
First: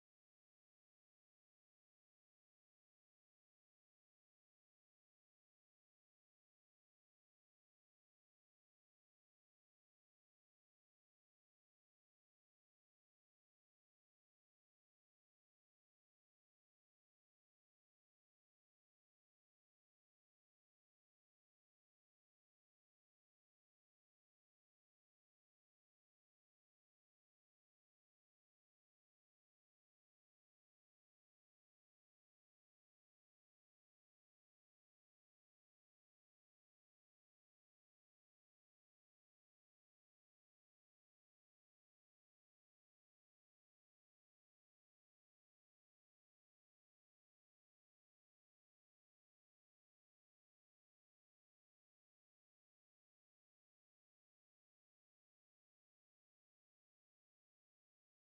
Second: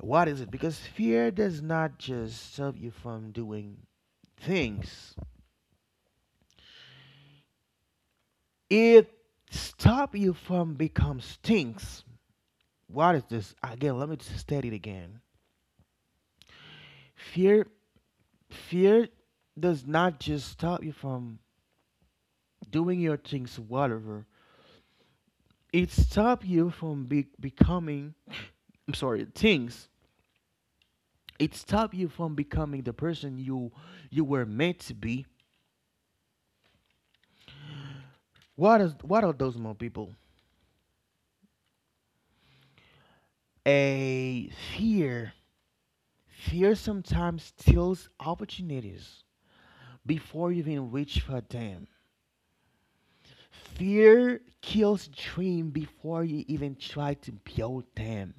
S1: What is it? Because fear does not just stop you from doing things; it stop you from become stinks. What is this again? Let me just state it again. Fear, fear, does not just stop you from doing your things, whatever it stop you from becoming, I'm sorry things, it stop you from becoming the person you were meant to be. What is what are those more people? A fear fear sometimes steals opportunities before you even reach for them. Fear kills dream before you even try to build them.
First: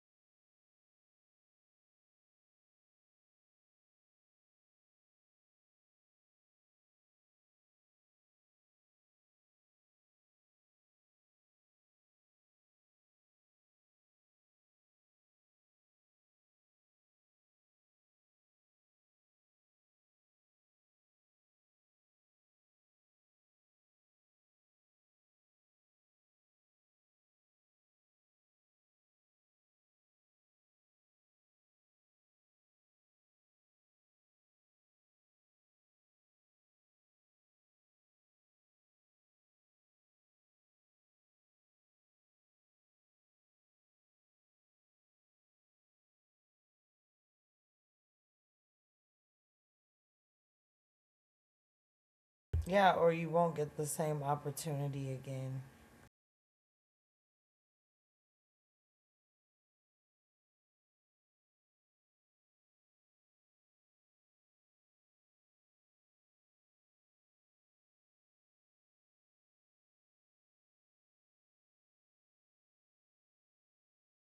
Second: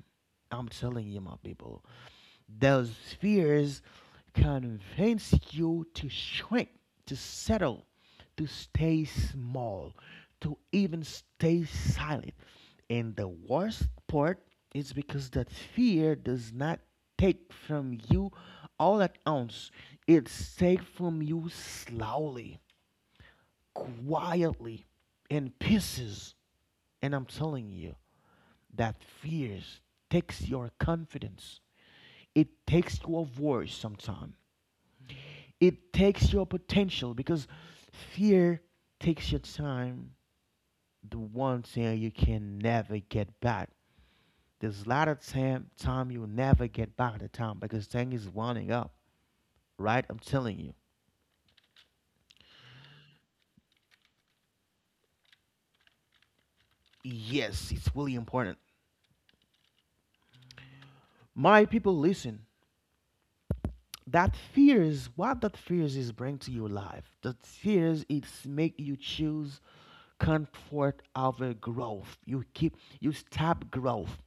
S1: I'm telling you, my people. Those fears convince you to shrink, to settle, to stay small, to even stay silent. And the worst part is because that fear does not take from you all at once. It's take from you slowly, quietly, in pieces. And I'm telling you that fears takes your confidence. It takes your voice. Sometimes it takes your potential because fear takes your time. The one thing you can never get back. There's a lot of time you'll never get back the time because thing is winding up. Right? I'm telling you.
S2: Yeah, or you won't get the same opportunity again.
S1: Yes, it's really important. My people listen. That fears, what that fears is bring to your life, that fears it's make you choose comfort over growth, you keep you stop growth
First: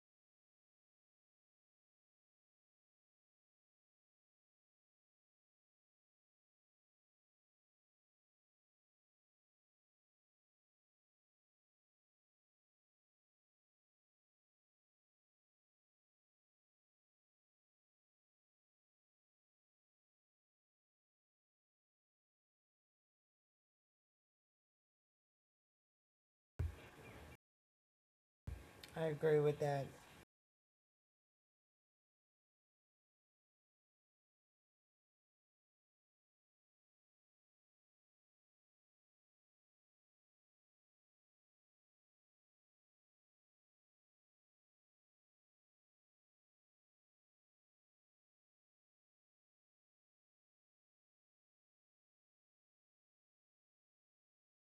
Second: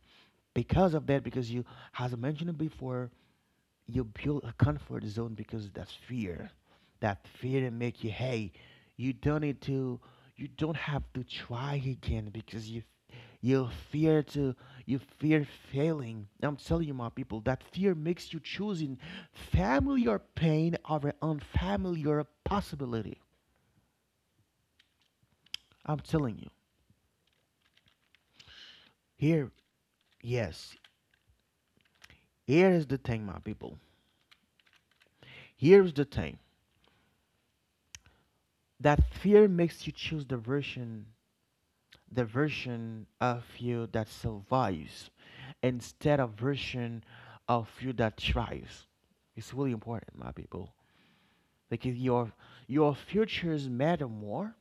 S1: because of that, because you, as I mentioned before, you build a comfort zone because that's fear. That fear that make you, hey, you don't need to you don't have to try again because you fear to, you fear failing. I'm telling you, my people, that fear makes you choosing familiar pain over unfamiliar possibility. I'm telling you.
S2: I agree
S1: here
S2: with that.
S1: yes here is the thing, my people. Here's the thing, that fear makes you choose the version of you that survives instead of version of you that thrives. It's really important, my people. Like if your futures matter more.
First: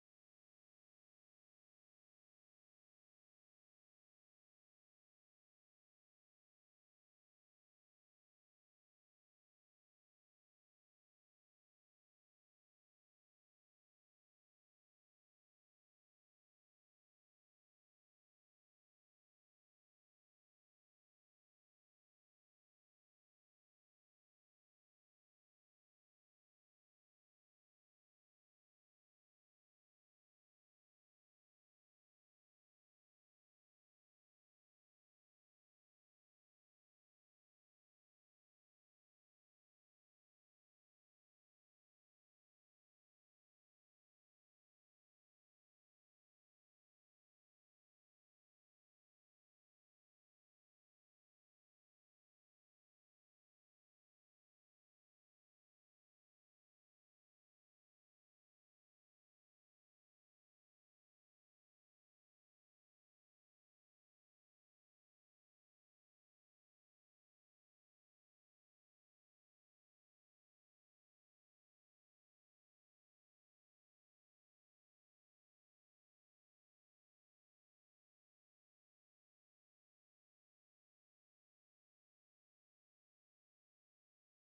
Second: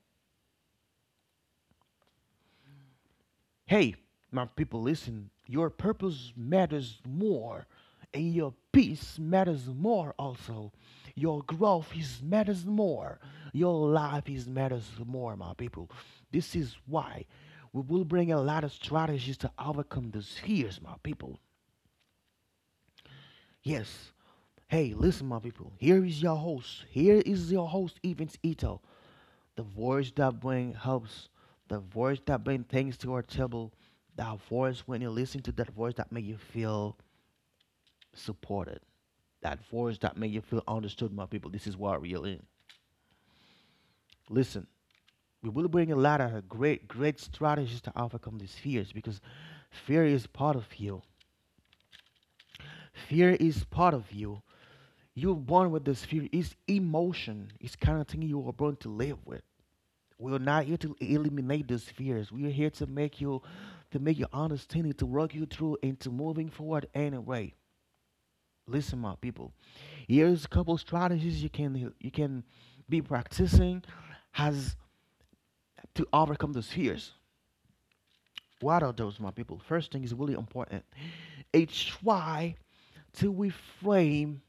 S1: Hey, my people, listen. Your purpose matters more, and your peace matters more. Also, your growth is matters more. Your life is matters more, my people. This is why we will bring a lot of strategies to overcome those fears, my people. Yes. Hey, listen, my people. Here is your host, Evans Ito. The voice that brings helps. The voice that brings things to our table. That voice, when you listen to that voice, that make you feel supported. That voice that make you feel understood, my people. This is what we're in. Listen, we will bring a lot of great strategies to overcome these fears because fear is part of you. Fear is part of you. You're born with this fear. It's emotion. It's kind of thing you were born to live with. We're not here to eliminate those fears. We are here to make you understanding, to work you through into moving forward anyway. Listen, my people. Here's a couple strategies you can be practicing has to overcome those fears. What are those, my people? First thing is really important. A try to reframe,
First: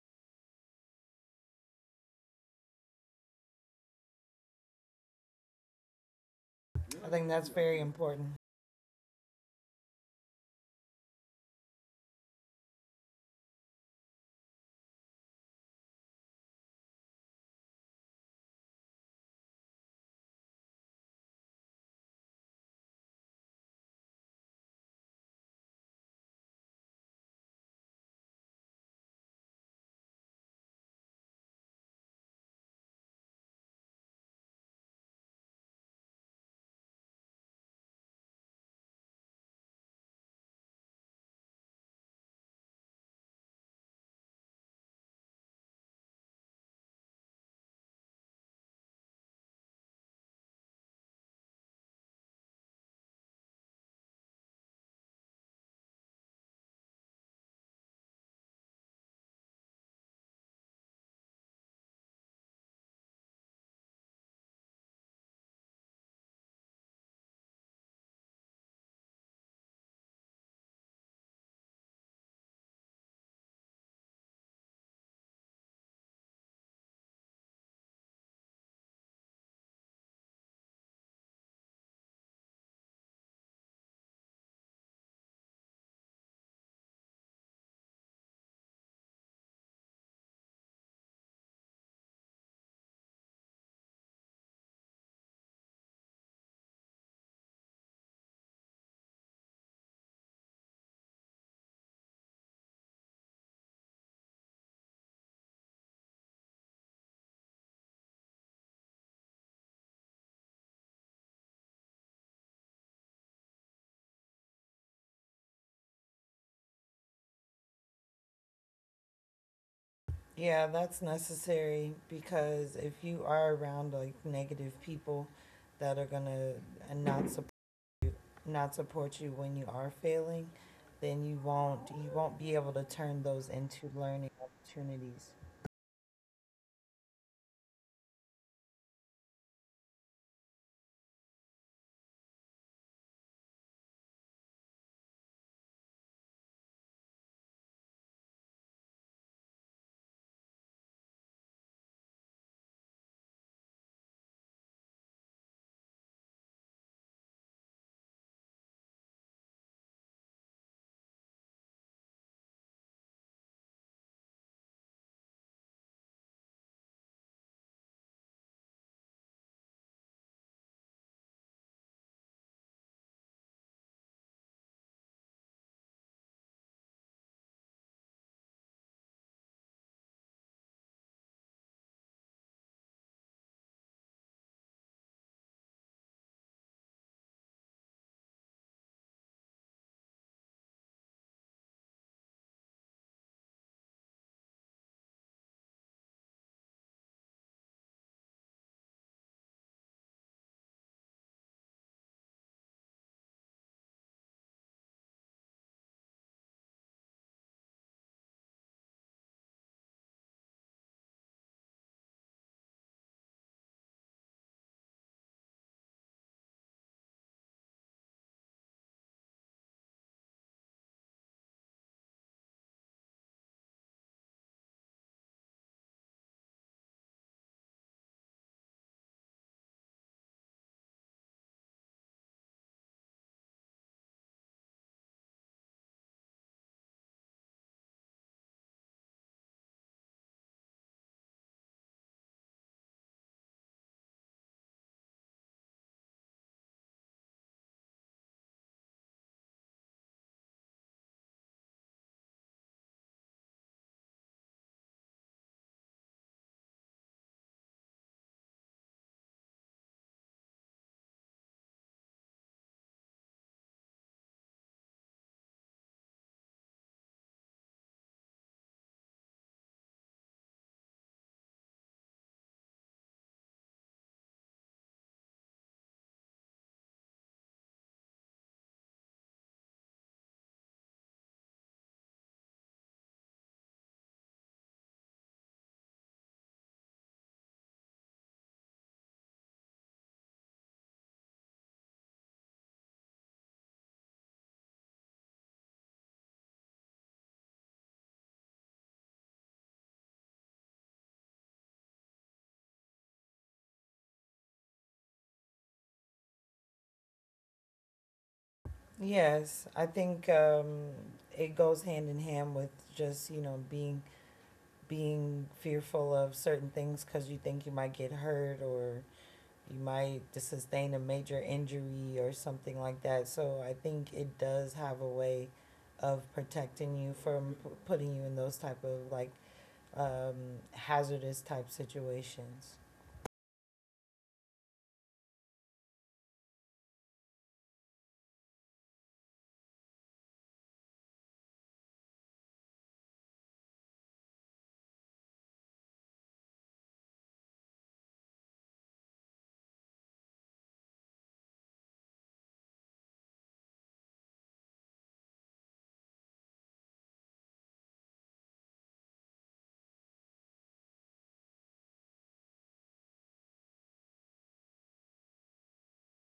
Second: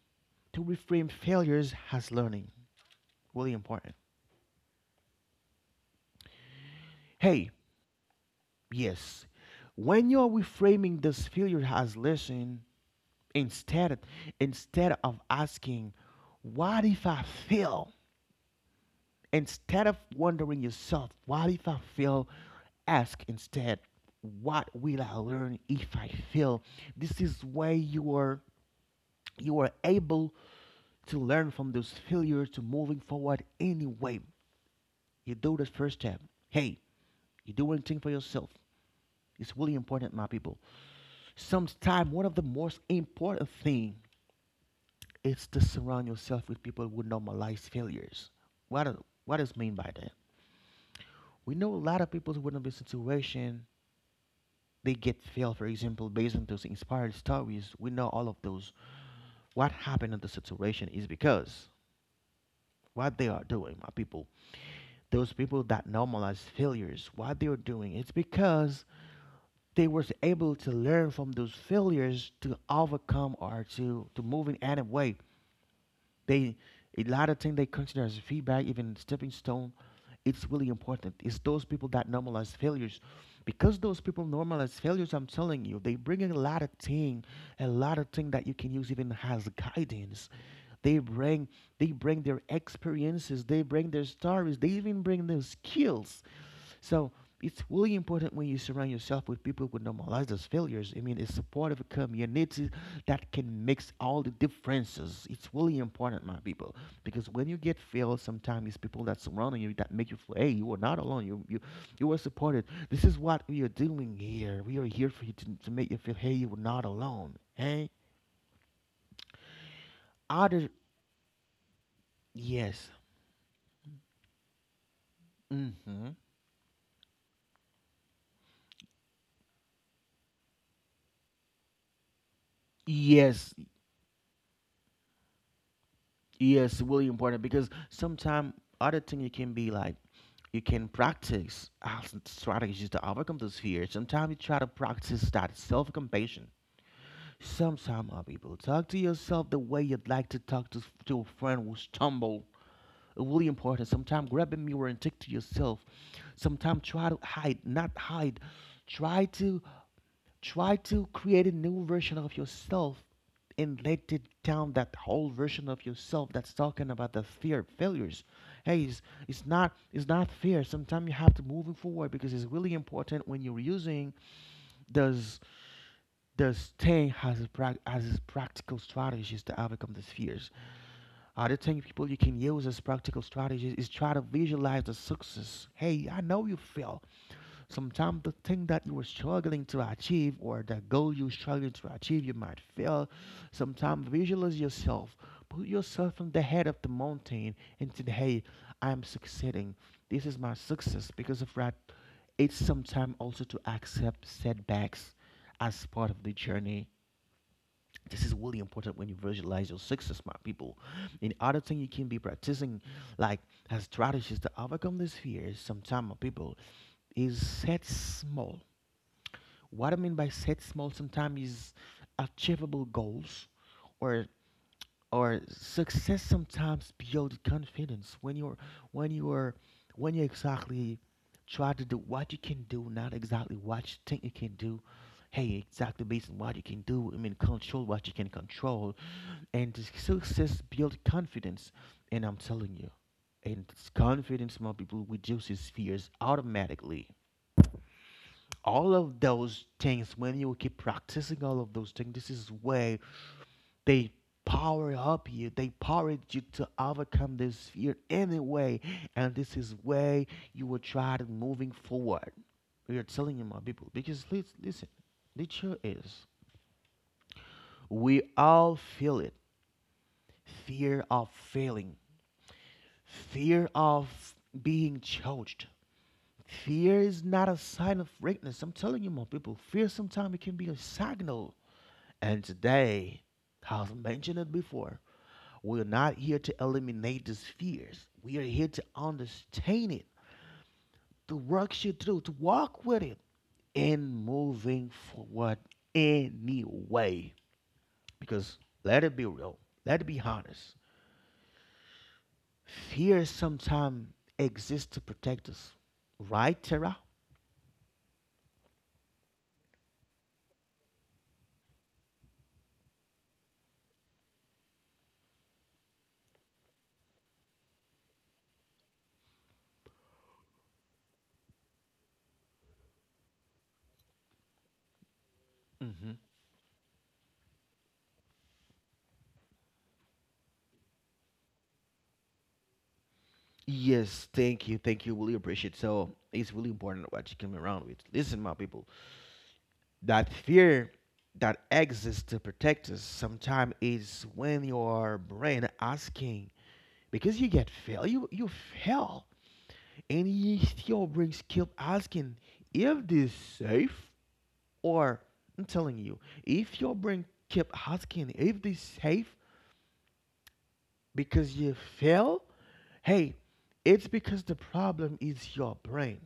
S1: failures as learning. Really important.
S2: I think that's
S1: Hey.
S2: very important.
S1: Yes. When you're reframing this failure as lesson, instead instead of asking, what if I fail? Instead of wondering yourself, what if I fail? Ask instead, what will I learn if I fail? This is where you are able to learn from those failures to moving forward anyway. You do the first step. Hey, you do one thing for yourself. It's really important, my people. Sometimes one of the most important thing is to surround yourself with people who normalize failures. What does mean by that? We know a lot of people who in this situation they get failed, for example, based on those inspired stories. We know all of those. What happened in the situation is because what they are doing, my people, those people that normalize failures, what they are doing, it's because they was able to learn from those failures to overcome or to move in any way. They, a lot of things they consider as feedback, even stepping stone. It's really important. It's those people that normalize failures, because those people normalize failures. I'm telling you, they bring a lot of thing that you can use even as guidance. They bring they bring their experiences. They bring their stories. They even bring their skills. So it's really important when you surround yourself with people who normalize those failures. I mean, it's supportive community that can mix all the differences. It's really important, my people, because when you get failed, sometimes it's people that surround you that make you feel, hey, you are not alone. You you are supported. This is what we are doing here. We are here for you to make you feel, hey, you are not alone. Hey,
S2: Yeah,
S1: other
S2: that's necessary, because
S1: yes.
S2: if you are around like negative people that are
S1: Hmm.
S2: gonna and not support you when you are failing, then you won't be able to turn those
S1: Yes,
S2: into learning opportunities.
S1: yes, really important because sometimes other thing you can be like you can practice as strategies to overcome this fear. Sometimes you try to practice that self-compassion. Sometimes other people talk to yourself the way you'd like to talk to a friend who stumble. Really important. Sometimes grab a mirror and take to yourself. Sometimes try to hide, not hide. Try to Try to create a new version of yourself and let it down that whole version of yourself that's talking about the fear of failures. Hey, it's, it's not fear. Sometimes you have to move it forward because it's really important when you're using those those thing as a prac as its practical strategies to overcome these fears. Other thing people you can use as practical strategies is try to visualize the success. Hey, I know you fail. Sometimes the thing that you were struggling to achieve or the goal you're struggling to achieve, you might fail. Sometimes visualize yourself. Put yourself on the head of the mountain and say, hey, I am succeeding. This is my success. Because of that, it's sometimes also to accept setbacks as part of the journey. This is really important when you visualize your success, my people. And other thing you can be practicing, like as strategies to overcome these fears, sometimes, my people, is set small. What I mean by set small sometimes is achievable goals or or success sometimes build confidence when you're when you're when you exactly try to do what you can do, not exactly what you think you can do. Hey, exactly based on what you can do, I mean control what you can control, and the success build confidence, and I'm telling you, and this confidence among people reduces fears automatically. All of those things, when you keep practicing all of those things, this is where they power up you, they power you to overcome this fear anyway, and this is where you will try to moving forward. We are telling you, my people, because listen, the truth is we all feel it. Fear of failing, fear of being judged. Fear is not a sign of weakness. I'm telling you, my people, fear sometimes it can be a signal. And today, I've mentioned it before, we're not here to eliminate these fears. We are here to understand it, to work you through, to walk with it, and moving forward anyway. Because let it be real, let it be honest. Fear sometimes exists to protect us, right, Tara?
S2: Yes, I think it goes hand in hand with just, you know, being being fearful of certain things because you think you might get hurt or you might sustain a major injury or something like that. So I think it does have a way
S1: Mm-hmm.
S2: of protecting you from putting you in those type of like hazardous type situations.
S1: Yes, thank you, thank you. Really appreciate it. So it's really important what you come around with. Listen, my people, that fear that exists to protect us sometimes is when your brain asking, because you get fail, you fail, and you still brain keep asking if this safe or, I'm telling you, if your brain keep asking if this safe because you fail, hey, it's because the problem is your brain.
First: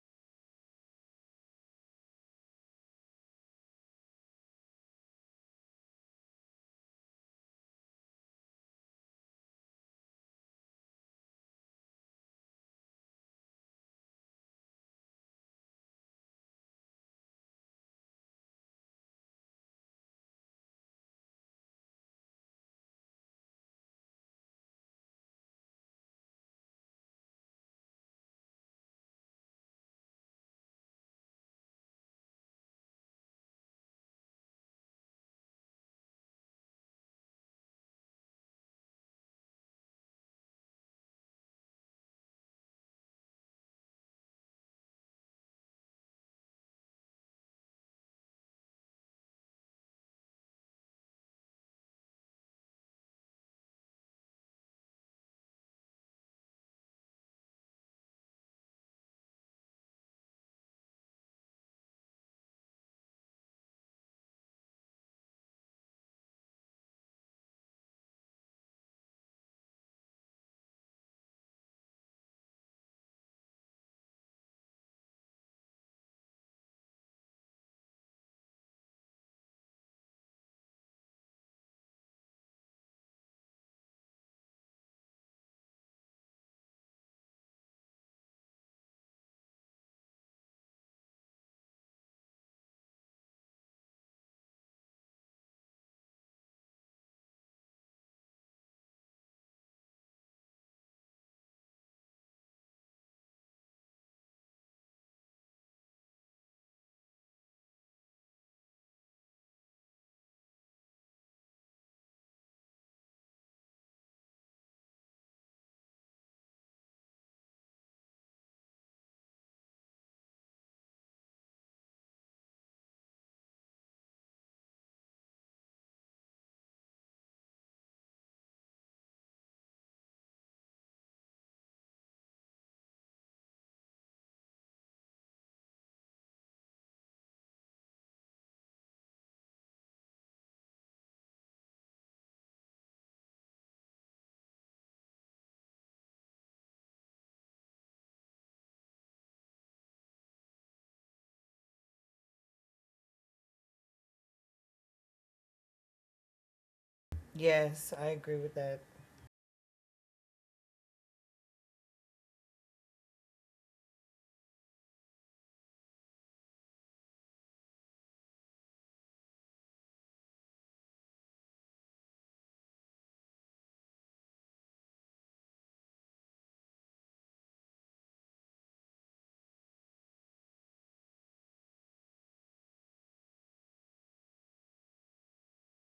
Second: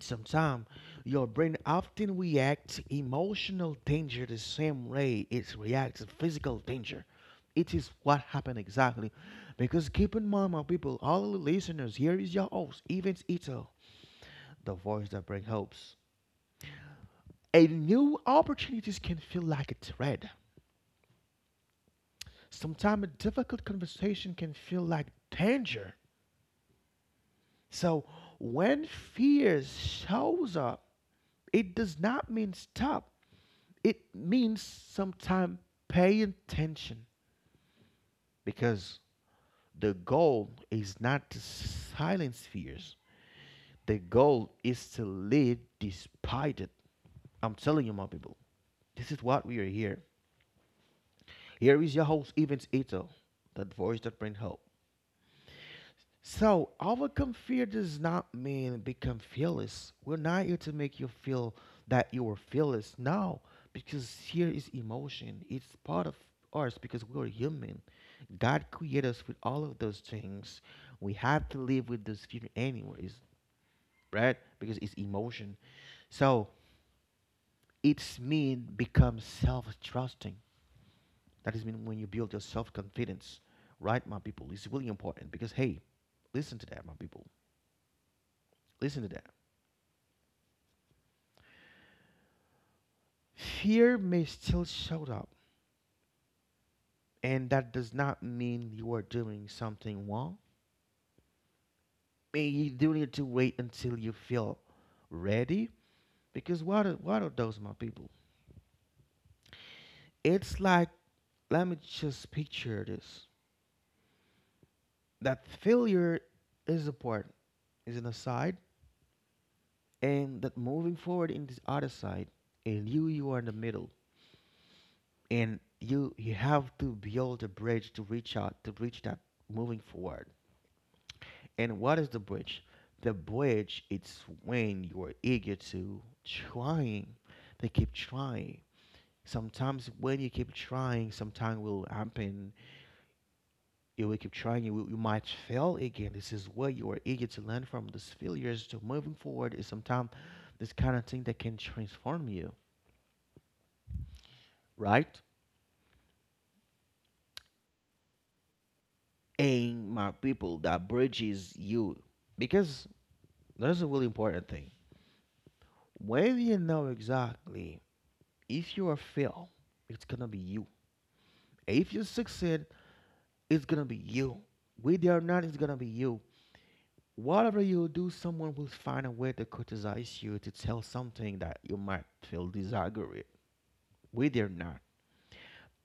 S1: Sometimes your brain often reacts emotional danger the same way it reacts to physical danger. It is what happened exactly. Because keep in mind, my people, all the listeners, here is your host, Evans Ito, the voice that brings hopes. A new opportunities can feel like a threat. Sometimes a difficult conversation can feel like danger. So when fear shows up, it does not mean stop. It means sometimes pay attention, because the goal is not to silence fears. The goal is to live despite it. I'm telling you, my people, this is what we are here. Here is your host, Evans Ito, that voice that brings hope. So, overcome fear does not mean become fearless. We're not here to make you feel that you are fearless. No, because fear is emotion. It's part of us because we are human. God created us with all of those things. We have to live with those fear anyways, right? Because it's emotion. So, it's mean become self-trusting. That is mean when you build your self-confidence, right, my people? It's really important because hey, listen to that, my people. Listen to that. Fear may still show up, and that does not mean you are doing something wrong. I mean, you do need to wait until you feel ready, because what are those, my people? It's like, let me just picture this: that failure is a part, is an aside, and that moving forward in this other side, and you are in the middle, and you have to build a bridge to reach out, to reach that moving forward. And what is the bridge? The bridge it's when you are eager to trying. They keep trying. Sometimes when you keep trying, sometimes will happen. You will keep trying. You, will, you might fail again. This is where you are eager to learn from these failures to moving forward. Is sometimes this kind of thing that can transform you, right?
S2: Yes, I agree with that.
S1: And my people, that bridges you because that is a really important thing. When you know exactly if you are fail, it's gonna be you. Atheist succeed, it's gonna be you. Whether or not it's gonna be you. Whatever you do, someone will find a way to criticize you to tell something that you might feel disagree with. Whether or not.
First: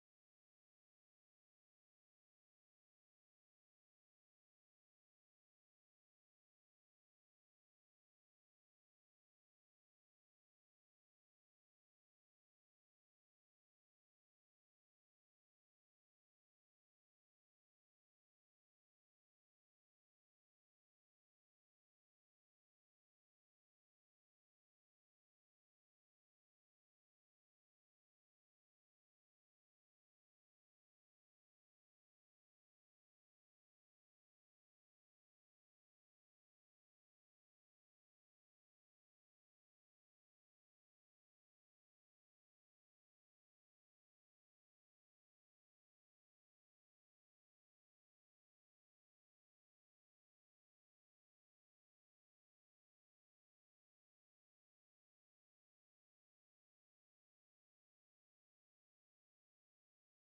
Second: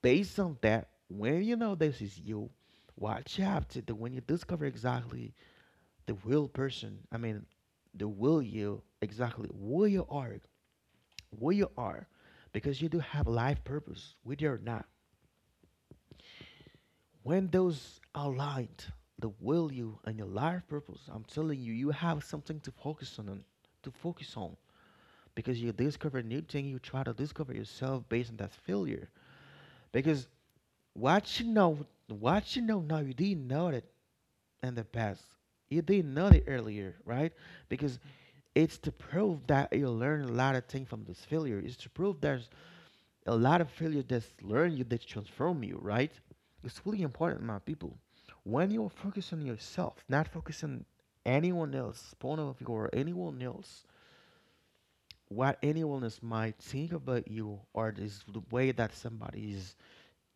S1: Based on that, when you know this is you, watch out to when you discover exactly the real person, I mean the will you exactly where you are, because you do have life purpose, whether or not. When those are aligned, the will you and your life purpose, I'm telling you, you have something to focus on and to focus on, because you discover a new thing, you try to discover yourself based on that failure. Because what you know what you know now, you didn't know it in the past, you didn't know it earlier, right? Because it's to prove that you learn a lot of things from this failure. It's to prove that a lot of failure that's learn you, that transform you, right? It's really important, my people. When you focus on yourself, not focus on anyone else, point of view or anyone else, what anyone else might think about you, or this the way that somebody is,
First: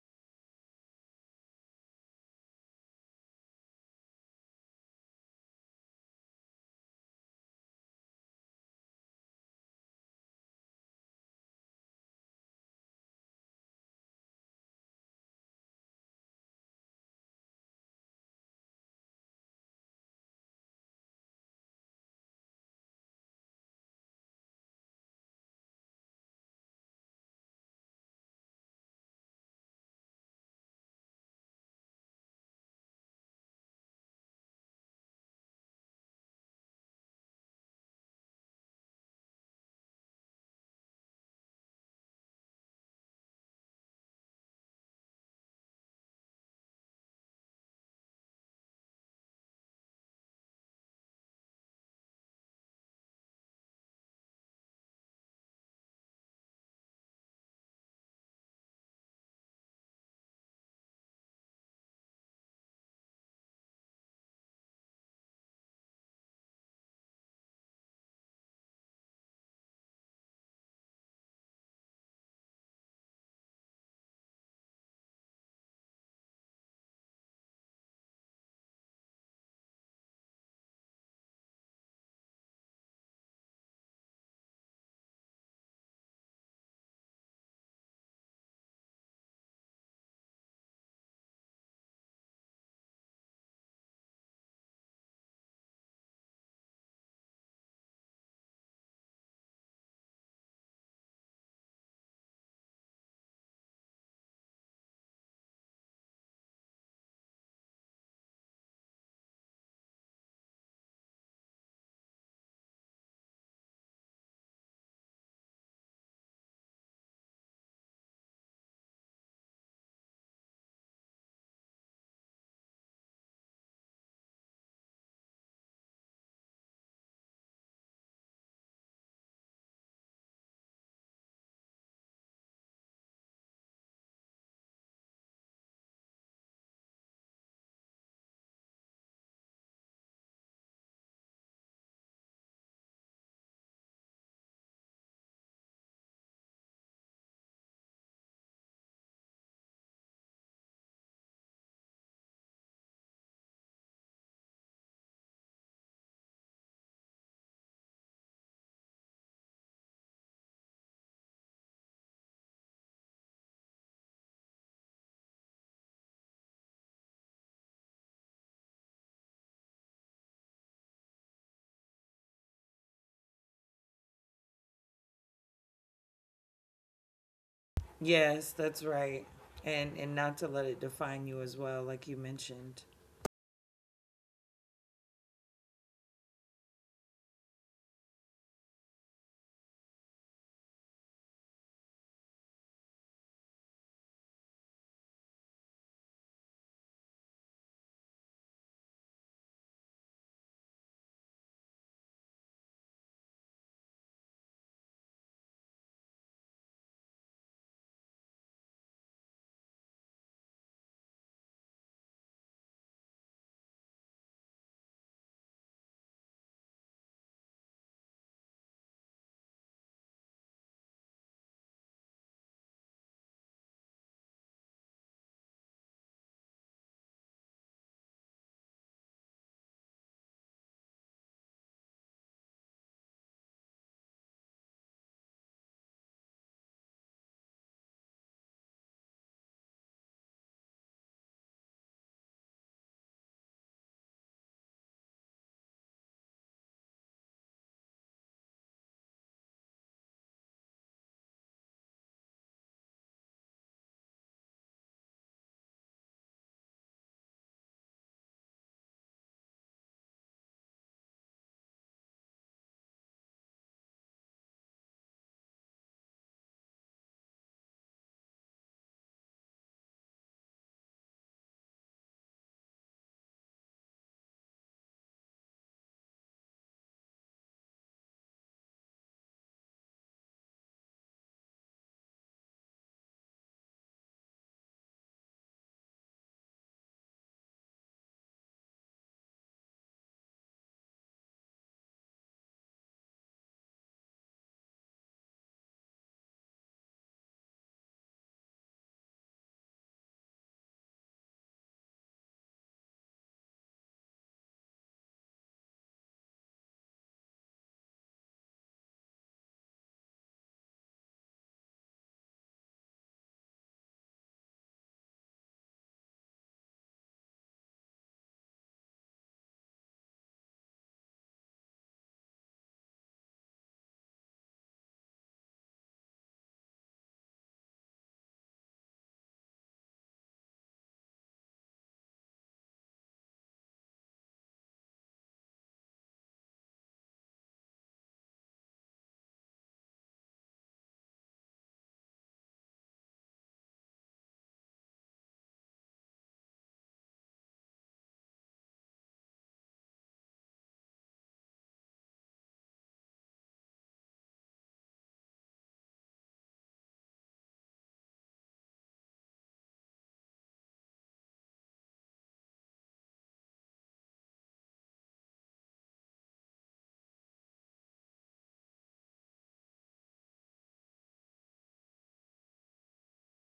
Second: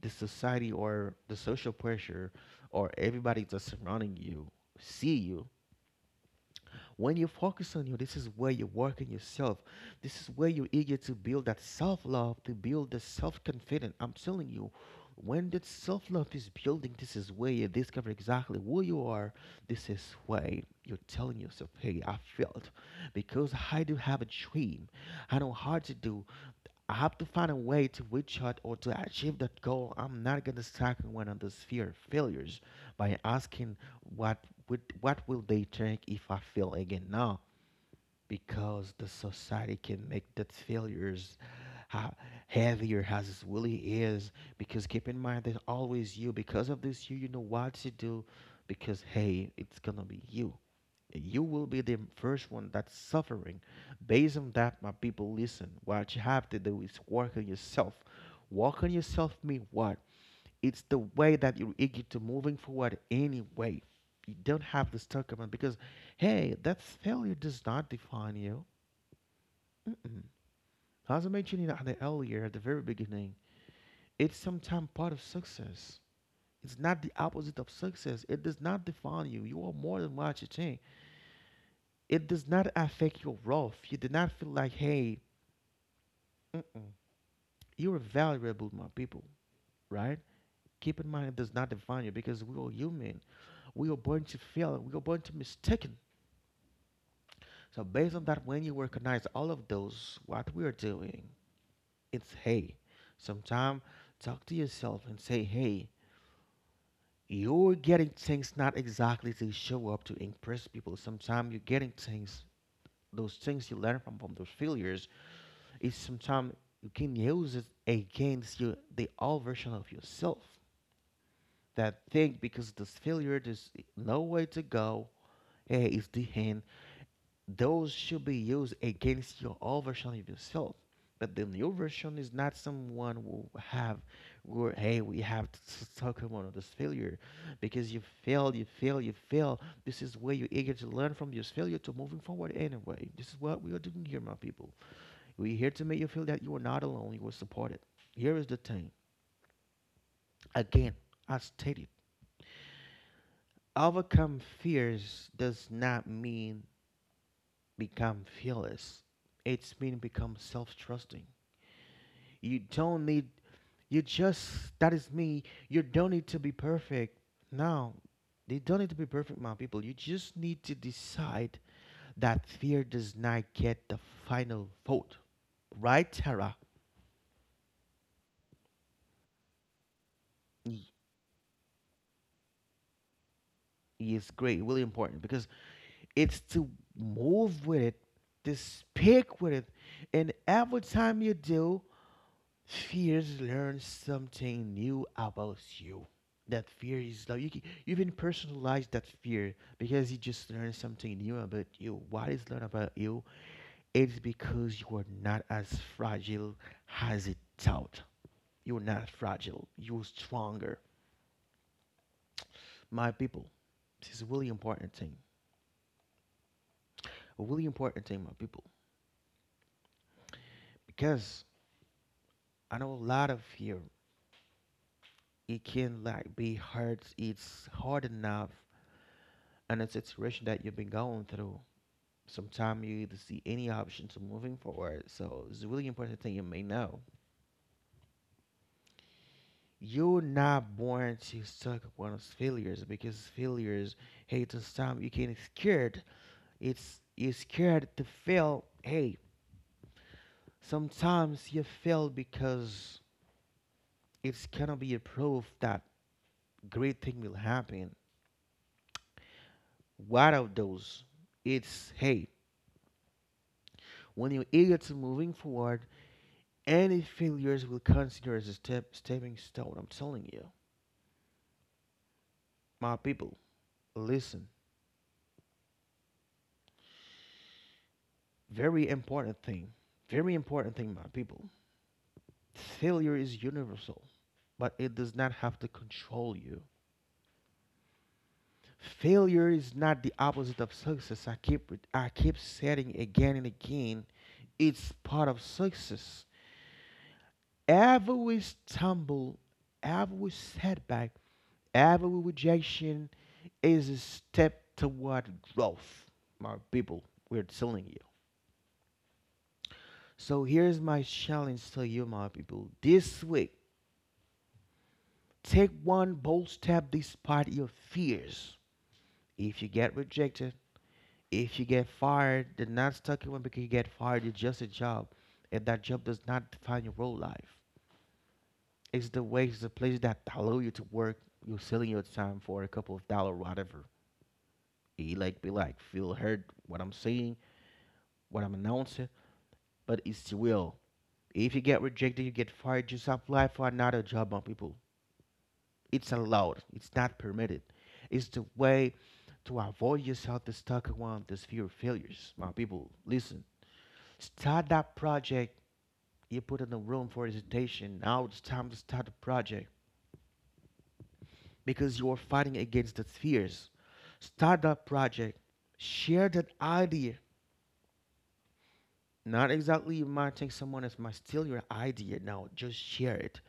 S1: the society or the social pressure or everybody that's surrounding you see you. When you focus on you, this is where you work on yourself. This is where you're eager to build that self love, to build the self confidence. I'm telling you, when that self love is building, this is where you discover exactly who you are. This is where you're telling yourself, hey, I felt because I do have a dream. I know how to do. I have to find a way to reach out or to achieve that goal. I'm not gonna second one on this fear of failures by asking what would, what will they think if I fail again now? Because the society can make that failures ha- heavier as it really is. Because keep in mind that always you. Because of this, you know what to do. Because hey, it's gonna be you, you will be the first one that's suffering. Based on that, my people, listen. What you have to do is work on yourself. Work on yourself mean what? It's the way that you're eager to moving forward anyway. You don't have to stuck around because, hey, that failure does not define you. Mm-mm. As I mentioned in the earlier at the very beginning, it's sometimes part of success. It's not the opposite of success. It does not define you. You are more than what you think. It does not affect your worth. You do not feel like, hey, mm-mm, you are valuable, my people, right? Keep in mind, it does not define you because we are human. We are born to fail. We are born to mistaken. So based on that, when you recognize all of those, what we are doing, it's hey. Sometime talk to yourself and say, hey, you're getting things not exactly to show up to impress people. Sometimes you're getting things, those things you learn from those failures is sometimes you can use it against you, the old version of yourself that think because this failure there's no way to go, is the end. Those should be used against your old version of yourself, but the new version is not someone who have where hey we have to s- talk about this failure. Because you failed, you fail, you fail, this is where you're eager to learn from your failure to moving forward anyway. This is what we are doing here, my people. We're here to make you feel that you are not alone, you are supported. Here is the thing. Again, I stated, overcome fears does not mean become fearless. It's mean become self-trusting. You don't need, you just that is me. You don't need to be perfect. No. You don't need to be perfect, my people. You just need to decide that fear does not get the final vote. Right, Tara?
S2: Yes, that's right. And not to let it
S1: Y-
S2: define you as well, like you mentioned.
S1: Yes, great, really important because it's to move with it, to speak with it. And every time you do, fears learn something new about you. That fear is like you even personalize that fear because you just learn something new about you. What is learned about you? It's because you are not as fragile as it thought. You're not fragile. You're stronger. My people, this is a really important thing. A really important thing, my people. Because I know a lot of fear it can like be hard. It's hard enough in a situation that you've been going through. Sometimes you either see any option to moving forward. So it's a really important thing you may know. You're not born to suck up on those failures because failures, hey, sometimes you can get scared. It's you're scared to fail. Hey, sometimes you fail because it's gonna be a proof that great thing will happen. What of those? It's hey, when your idiots are moving forward, any failures will consider as a step, stepping stone. I'm telling you, my people, listen. Very important thing. Very important thing, my people. Failure is universal, but it does not have to control you. Failure is not the opposite of success. I keep saying again and again, it's part of success. Every stumble, every setback, every rejection, is a step toward growth, my people. We're telling you. So here's my challenge to you, my people. This week, take one bold step despite your fears. If you get rejected, if you get fired, then not stuck in one because you get fired, it's just a job. And that job does not define your whole life. It's the way, it's the place that allow you to work. You're selling your time for a couple of dollars, whatever. He like be like, feel hurt what I'm saying, what I'm announcing, but it's the will. If you get rejected, you get fired, just apply for another job, my people. It's allowed, it's not permitted. It's the way to avoid yourself to stuck around this fear of failures, my people. Listen, start that project you put in the room for hesitation. Now it's time to start the project because you are fighting against the fears. Start that project, share that idea. Not exactly you might take someone else might steal your idea. No, just share it.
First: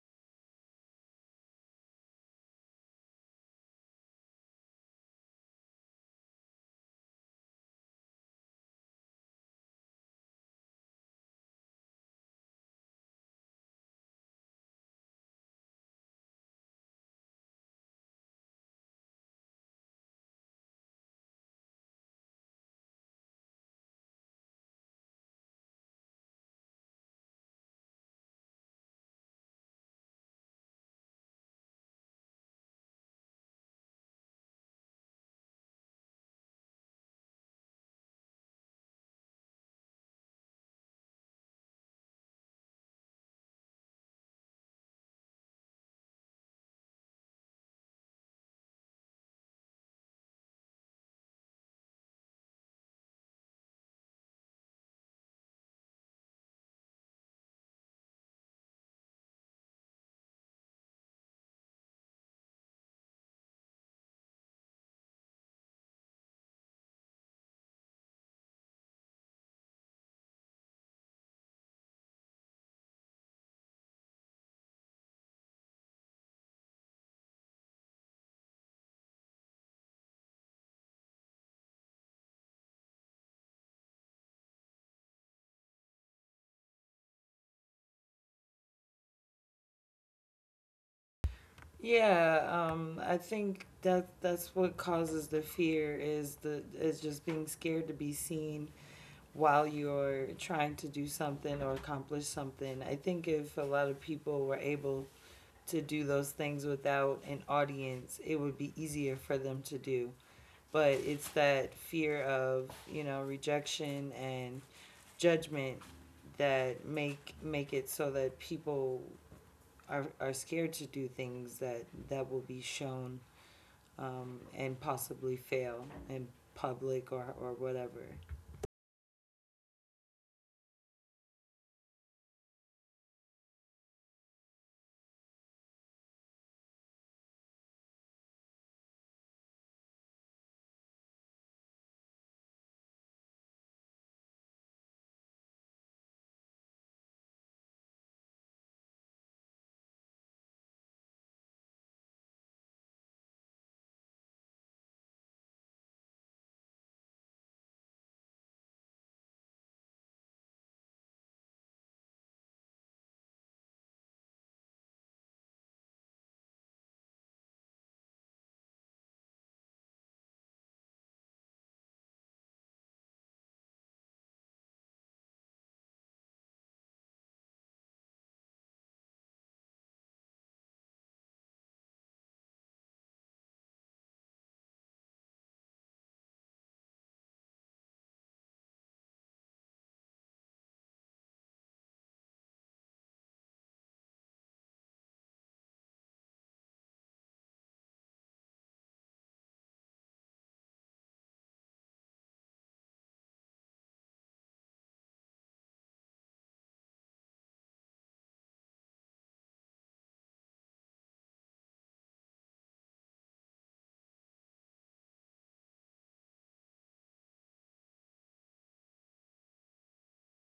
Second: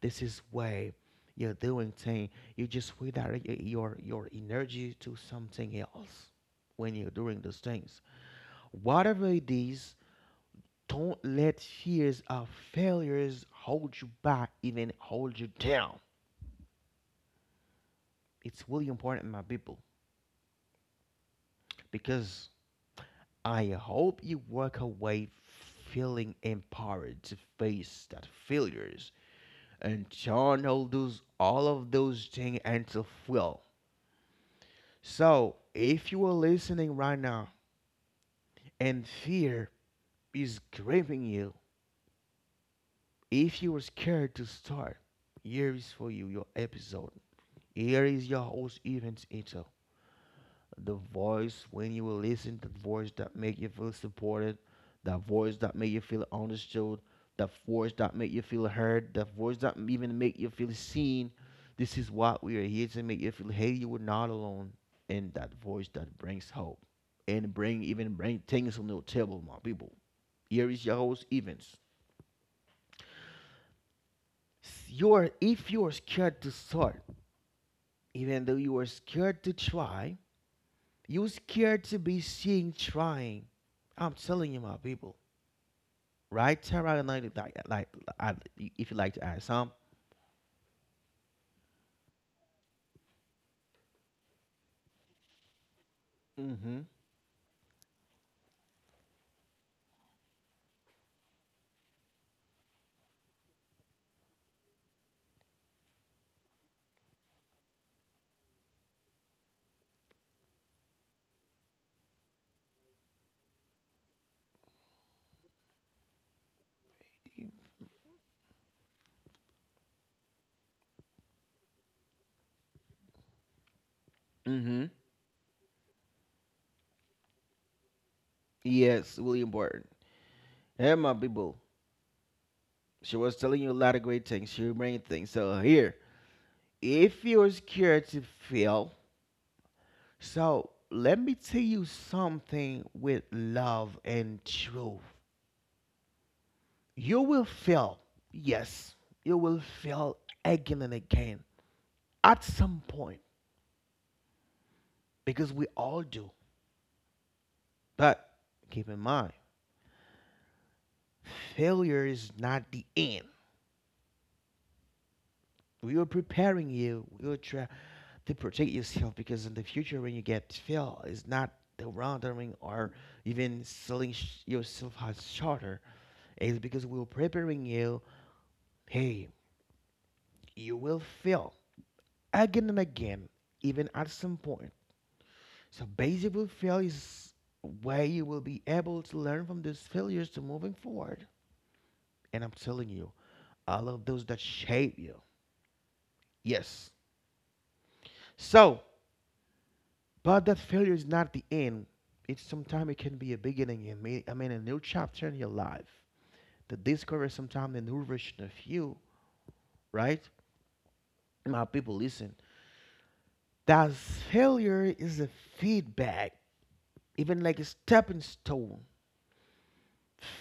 S1: This is way you're doing thing. You just redirect your energy to something else when you're doing those things. Whatever it is, don't let fears of failures hold you back, even hold you down. It's really important, my people, because I hope you walk away feeling empowered to face that failures and John all of those things and to feel. So if you are listening right now and fear is gripping you, if you are scared to start, here is for you your episode. Here is your host Evans Ito. The voice when you will listen, the voice that make you feel supported, the voice that make you feel understood, the voice that make you feel heard, the voice that even make you feel seen. This is what we are here to make you feel. Hey, you were not alone. And that voice that brings hope and bring things on the table, my people. Here is your host Evans. You're If you're scared to start, even though you are scared to try. You scared to be seen trying. I'm telling you, my people. Right, Tara, like I, if you like to add some.
S2: Yeah, I think that that's what causes the fear, is the
S1: Mm-hmm.
S2: is just being scared to be seen while you're trying to do something or accomplish something. I think if a lot of people were able to do those things without an audience, it would be easier for them to do. But it's that fear of, you know, rejection and judgment that make it so that people are scared to do things that that will be shown, and
S1: Mm-hmm.
S2: possibly fail in public, or whatever.
S1: Yes, really important. Hey, my people. She was telling you a lot of great things. She bringing things. So here, if you're scared to fail, so let me tell you something with love and truth. You will fail. Yes, you will fail again and again. At some point because we all do. But keep in mind, failure is not the end. We are preparing you. We are trying to protect yourself because in the future, when you get failed, it's not the wrongdoing or even selling yourself as shorter. It's because we are preparing you. Hey, you will fail again and again, even at some point. So basically, fail is where you will be able to learn from these failures to moving forward. And I'm telling you, all of those that shape you. Yes. So, but that failure is not the end. It's sometimes it can be a beginning. And a new chapter in your life to discover sometimes a new version of you. Right? My people, listen. That failure is a feedback, even like a stepping stone.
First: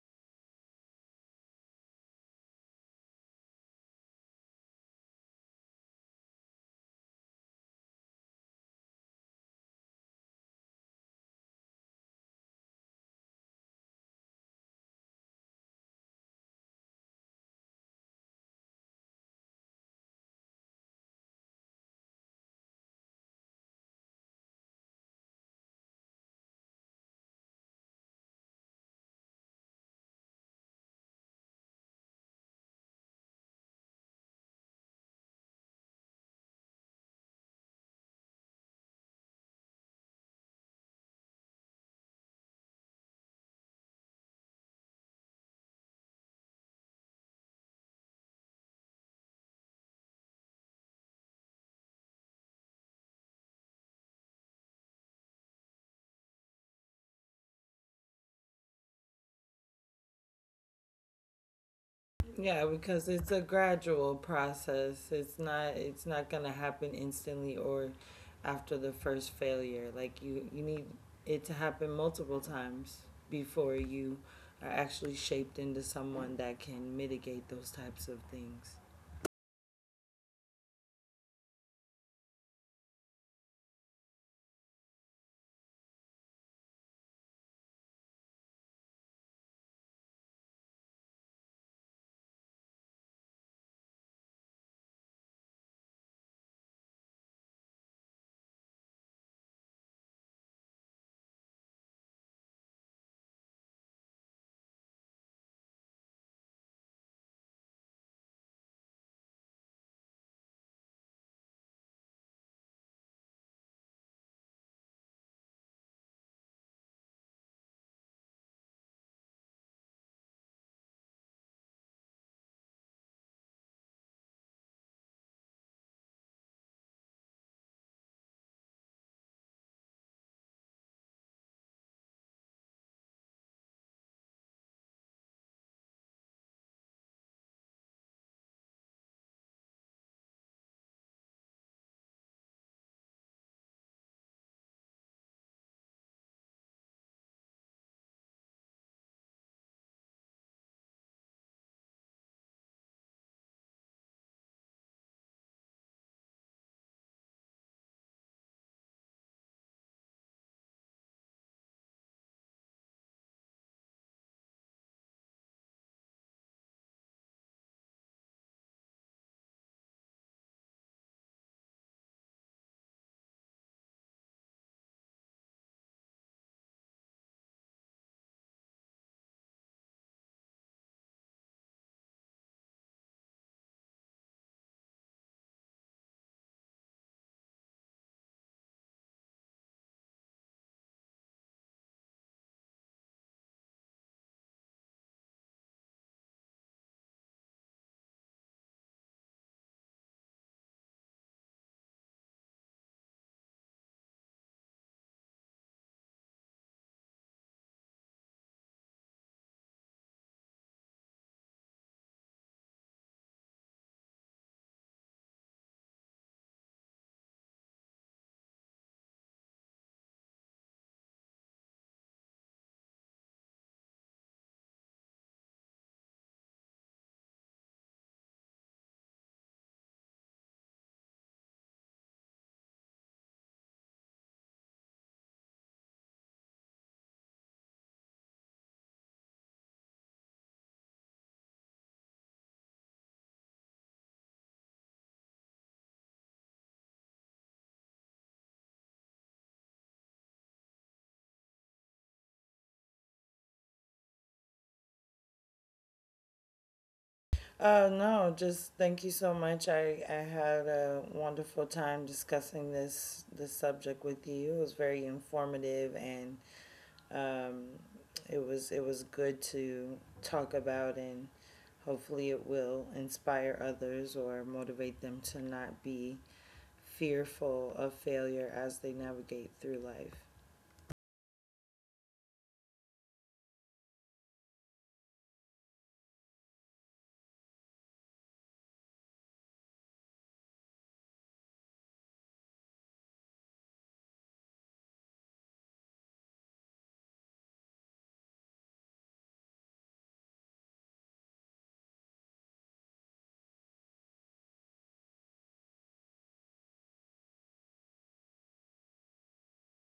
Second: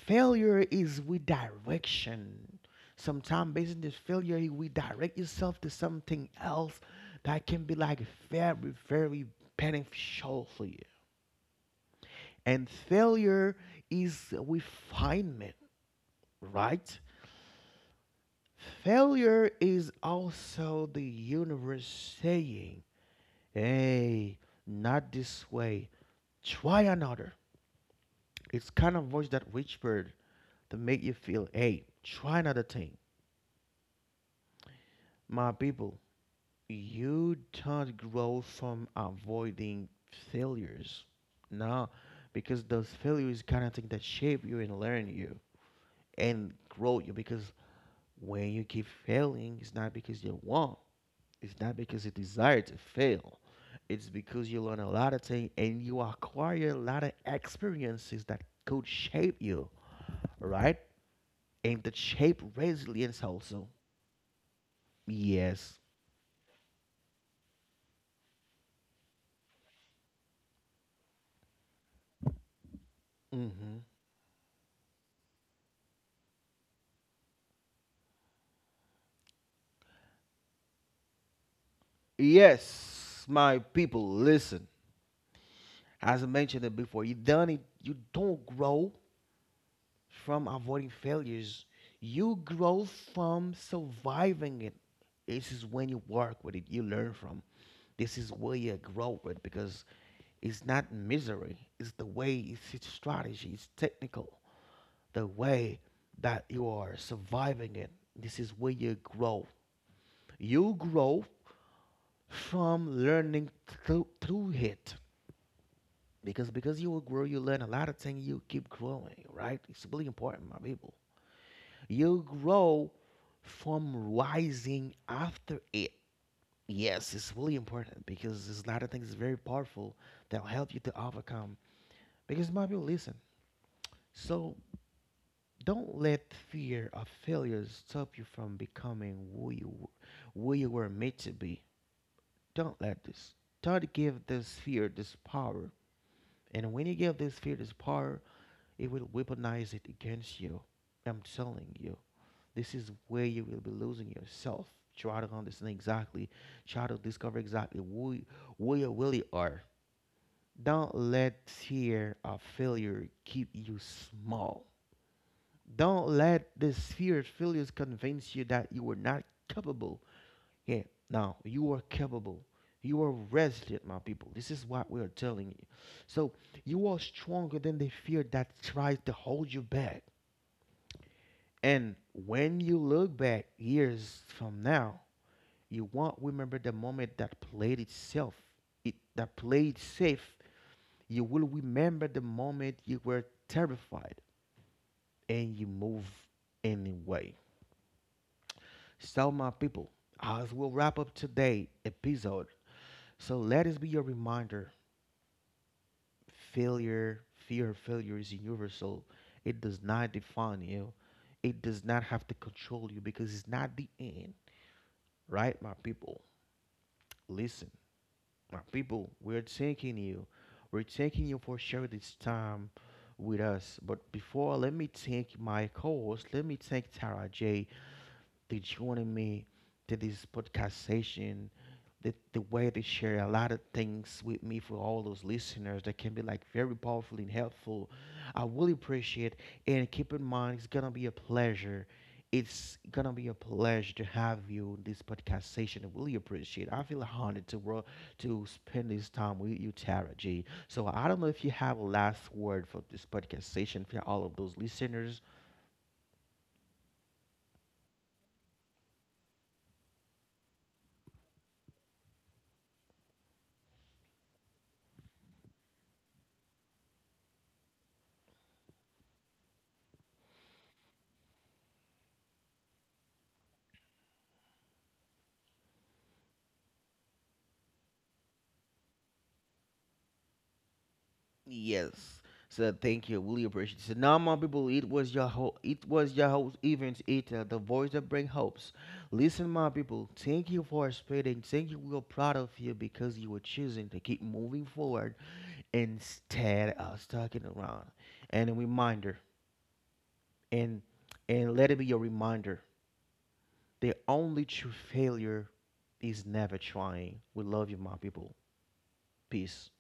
S1: Failure is redirection. Sometimes based on this failure, you redirect yourself to something else that can be like very, very beneficial for you. And failure is refinement, right? Failure is also the universe saying, hey, not this way. Try another. It's kind of voice that whispered to make you feel, hey, try another thing. My people, you don't grow from avoiding failures. No, because those failures kind of thing that shape you and learn you and grow you because when you keep failing, it's not because you want, it's not because you desire to fail. It's because you learn a lot of things and you acquire a lot of experiences that could shape you, right? And that shape
S2: Yeah, because
S1: resilience
S2: it's a
S1: also.
S2: gradual process. It's not
S1: Yes.
S2: it's not going to happen instantly or after the first failure. Like, you need it to happen multiple times before
S1: Mm-hmm.
S2: you are actually shaped into someone that can mitigate those types of things.
S1: Yes, my people, listen. As I mentioned it before, you done it. You don't grow from avoiding failures. You grow from surviving it. This is when you work with it. You learn from. This is where you're growing because it's not misery. It's the way, it's strategy, it's technical. The way that you are surviving it. This is where you grow. You grow from learning through it. Because you will grow, you learn a lot of things, you keep growing, right? It's really important, my people. You grow from rising after it. Yes, it's really important because there's a lot of things very powerful that will help you to overcome. Because my people listen. So don't let fear of failure stop you from becoming who you were made to be. Don't let this. Try to give this fear this power. And when you give this fear this power, it will weaponize it against you. I'm telling you. This is where you will be losing yourself. Try to understand exactly. Try to discover exactly who you really are. Don't let fear of failure keep you small. Don't let these fear failures convince you that you are not capable. Yeah, now you are capable. You are resilient, my people. This is what we are telling you. So you are stronger than the fear that tries to hold you back. And when you look back years from now, you won't remember the moment that played itself. It that played safe. You will remember the moment you were terrified and you move anyway. So, my people, as we'll wrap up today' episode, so let us be a reminder, failure, fear of failure is universal. It does not define you, it does not have to control you because it's not the end, right, my people? Listen, my people, we're taking you for sure this time with us. But before, let me thank my co host, let me thank Tara J. Did joining me to this podcast session, the way they share a lot of things with me for all those listeners that can be like very powerful and helpful. I really appreciate it. And keep in mind it's gonna be a pleasure. It's gonna be a pleasure to have you in this podcast session. I really appreciate it. I feel honored to to spend this time with you, Tara G. So I don't know if you have a last word for this podcast session for all of those listeners.
S2: Uh, no, just thank you so much. I had a wonderful time discussing this this subject with you. It was very informative, and um, it was good to talk about, and hopefully it will inspire others or motivate them to not be fearful of failure as they navigate through life.
S1: Yes. So thank you. Really appreciate it. So now my people, it was your it was your host Evans Eater, the voice that brings hopes. Listen, my people, thank you for spreading. Thank you. We're proud of you because you were choosing to keep moving forward instead of sticking around. And a reminder, and and let it be your reminder. The only true failure is never trying. We love you, my people. Peace.